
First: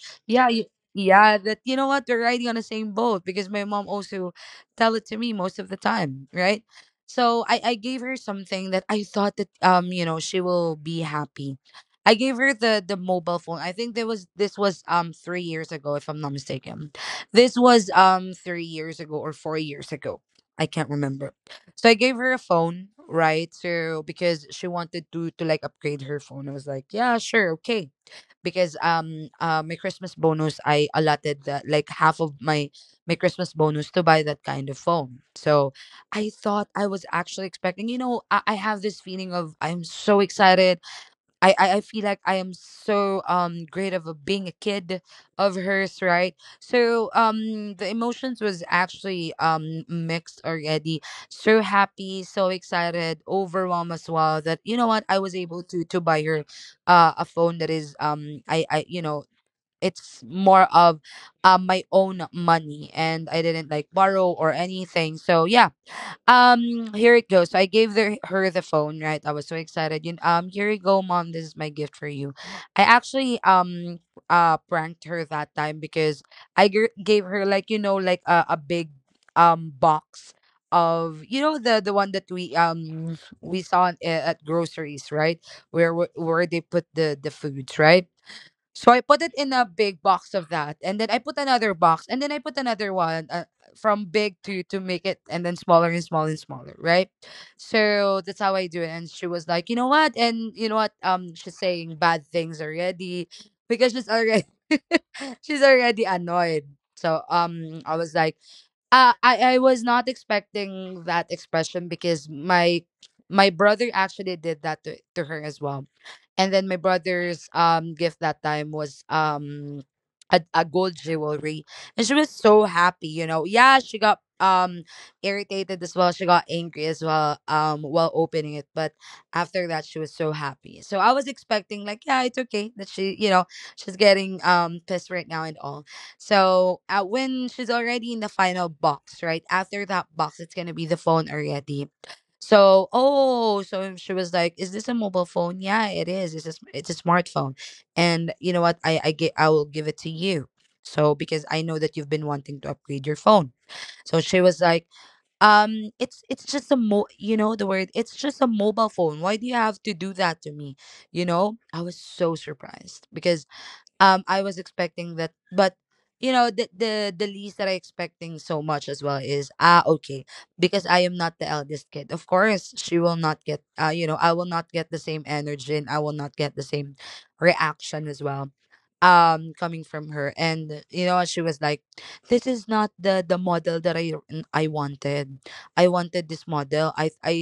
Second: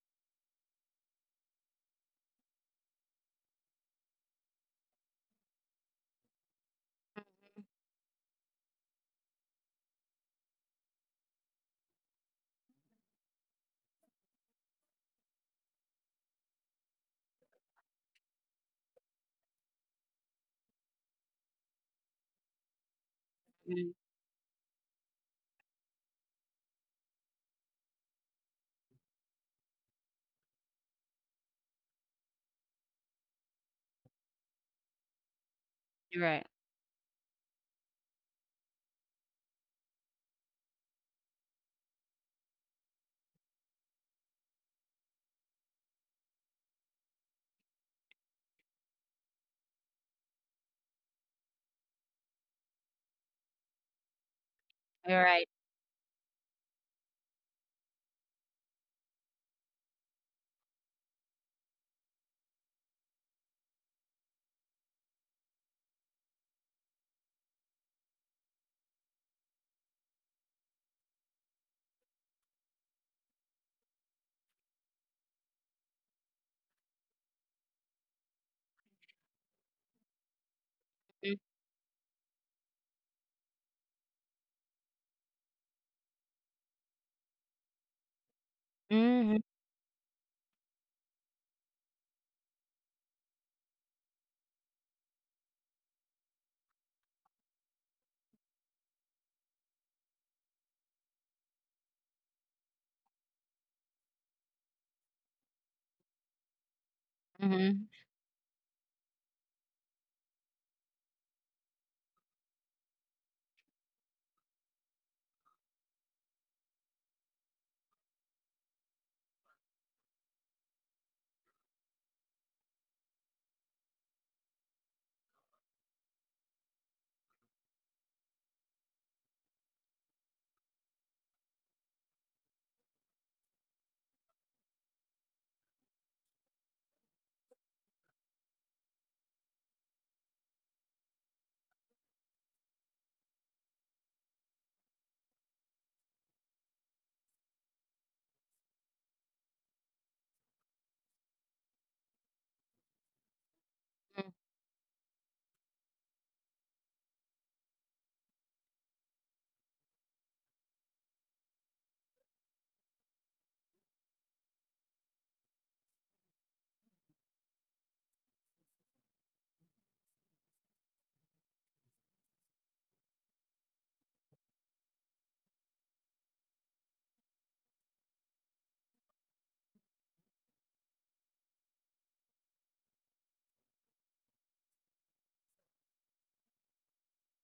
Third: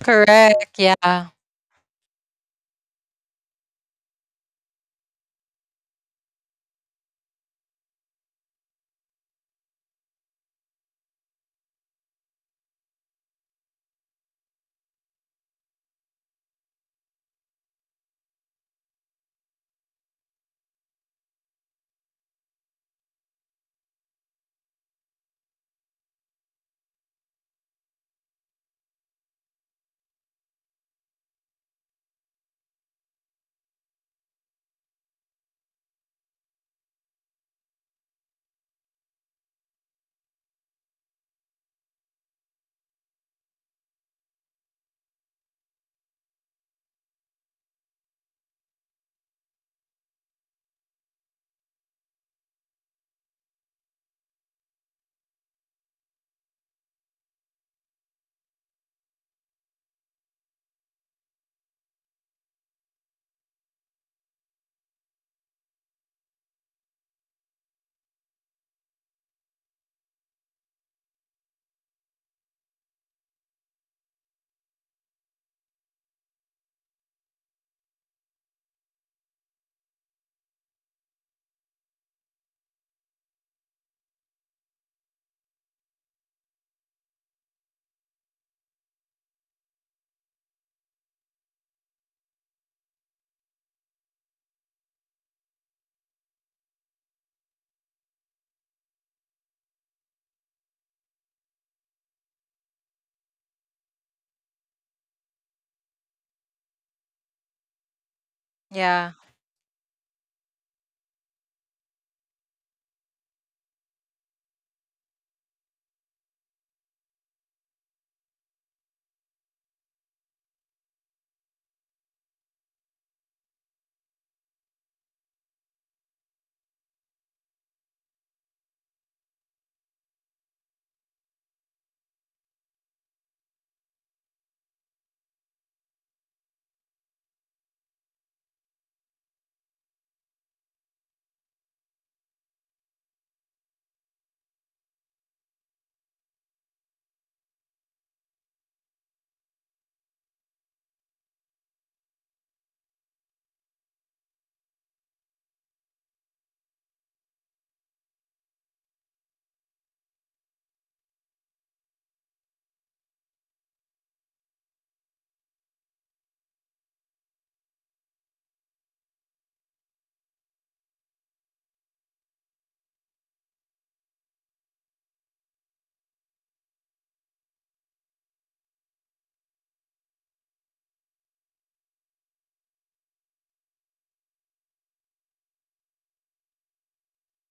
correct, yeah.
Mm, you're right. You're right. Mm, mhm. Mhm.
Yeah.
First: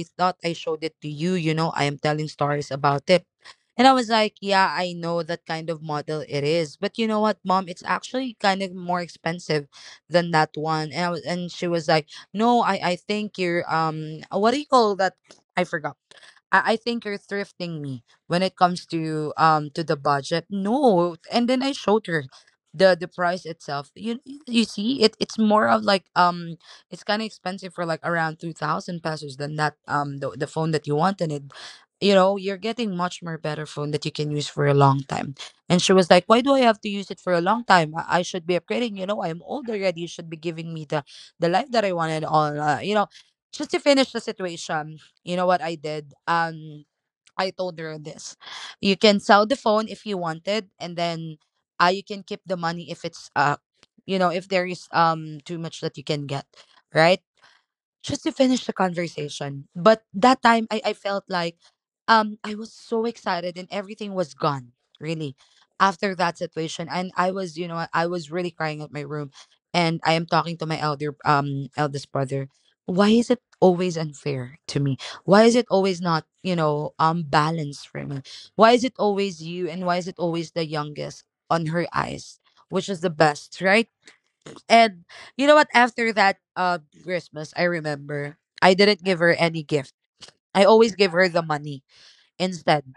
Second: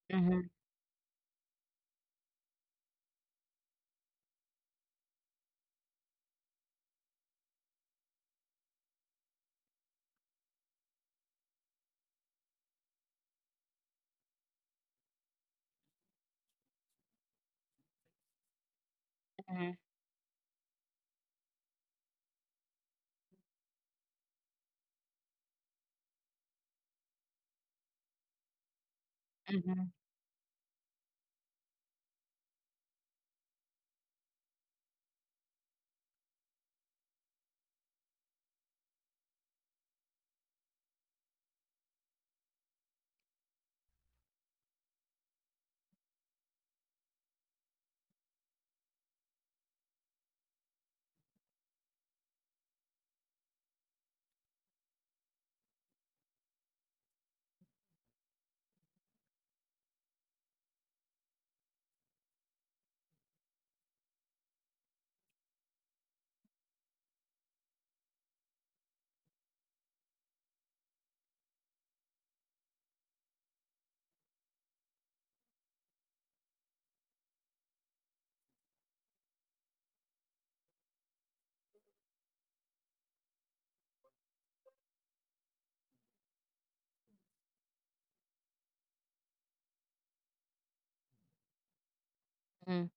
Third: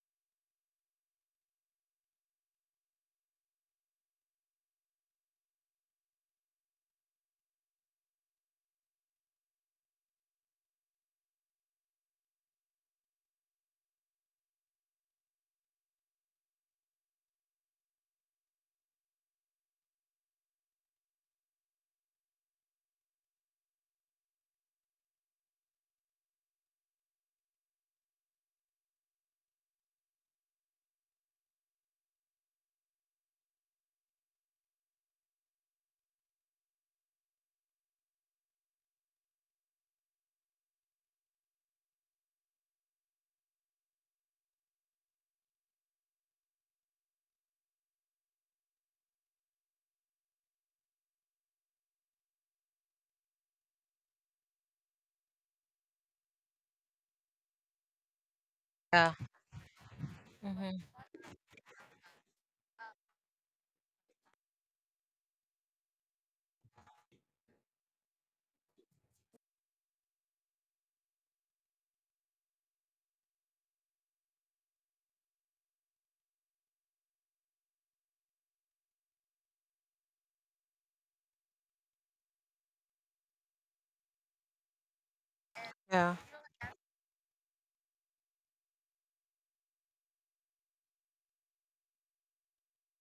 Mhm. Mhm, mhm.
Yeah. Hmm. Yeah.
Mhm.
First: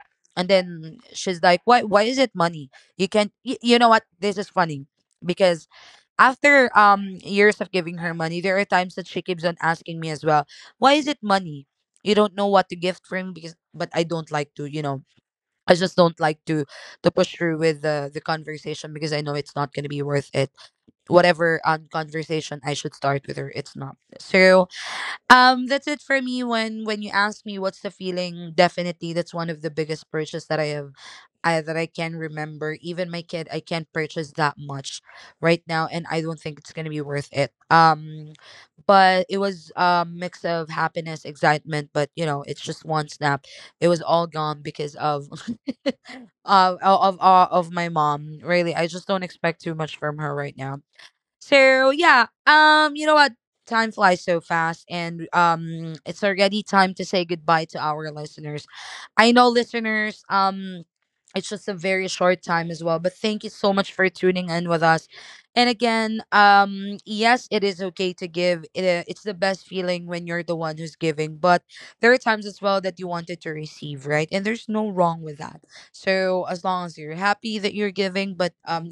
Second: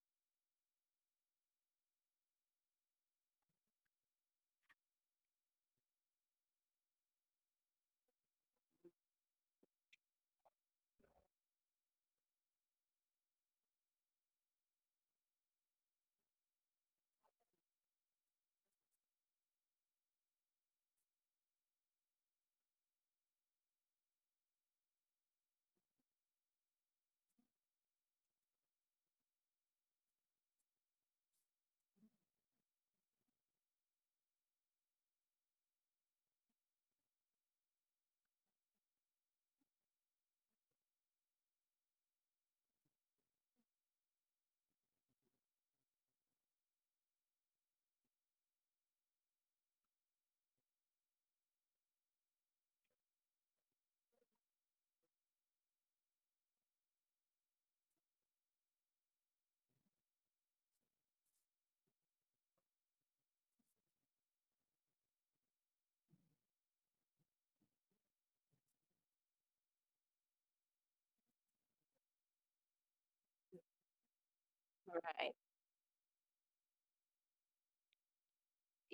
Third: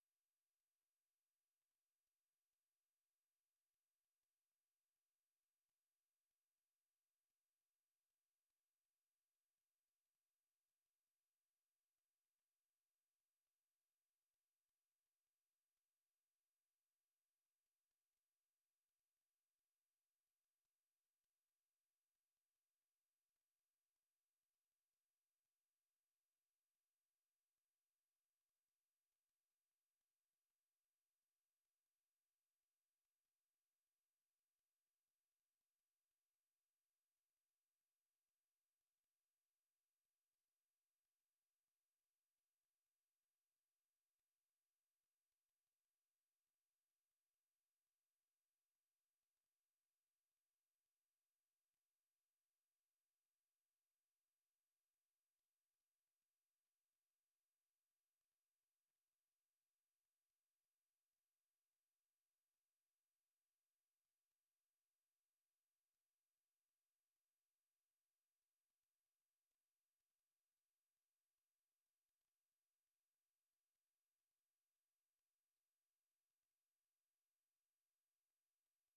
Right.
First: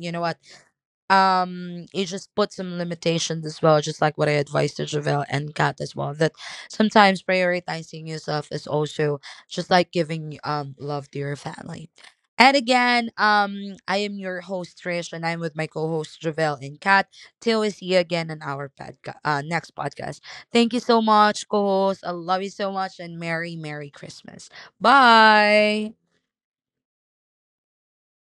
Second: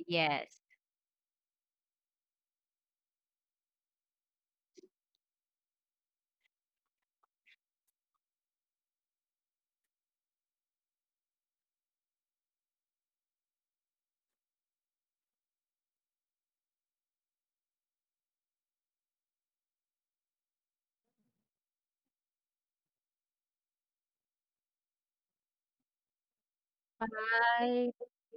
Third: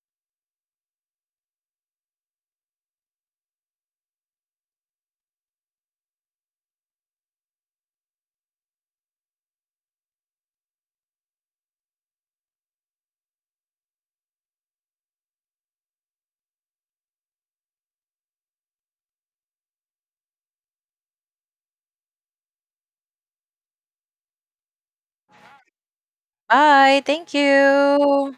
Yes.
Bye.
Bye.
Thank
Thank
you.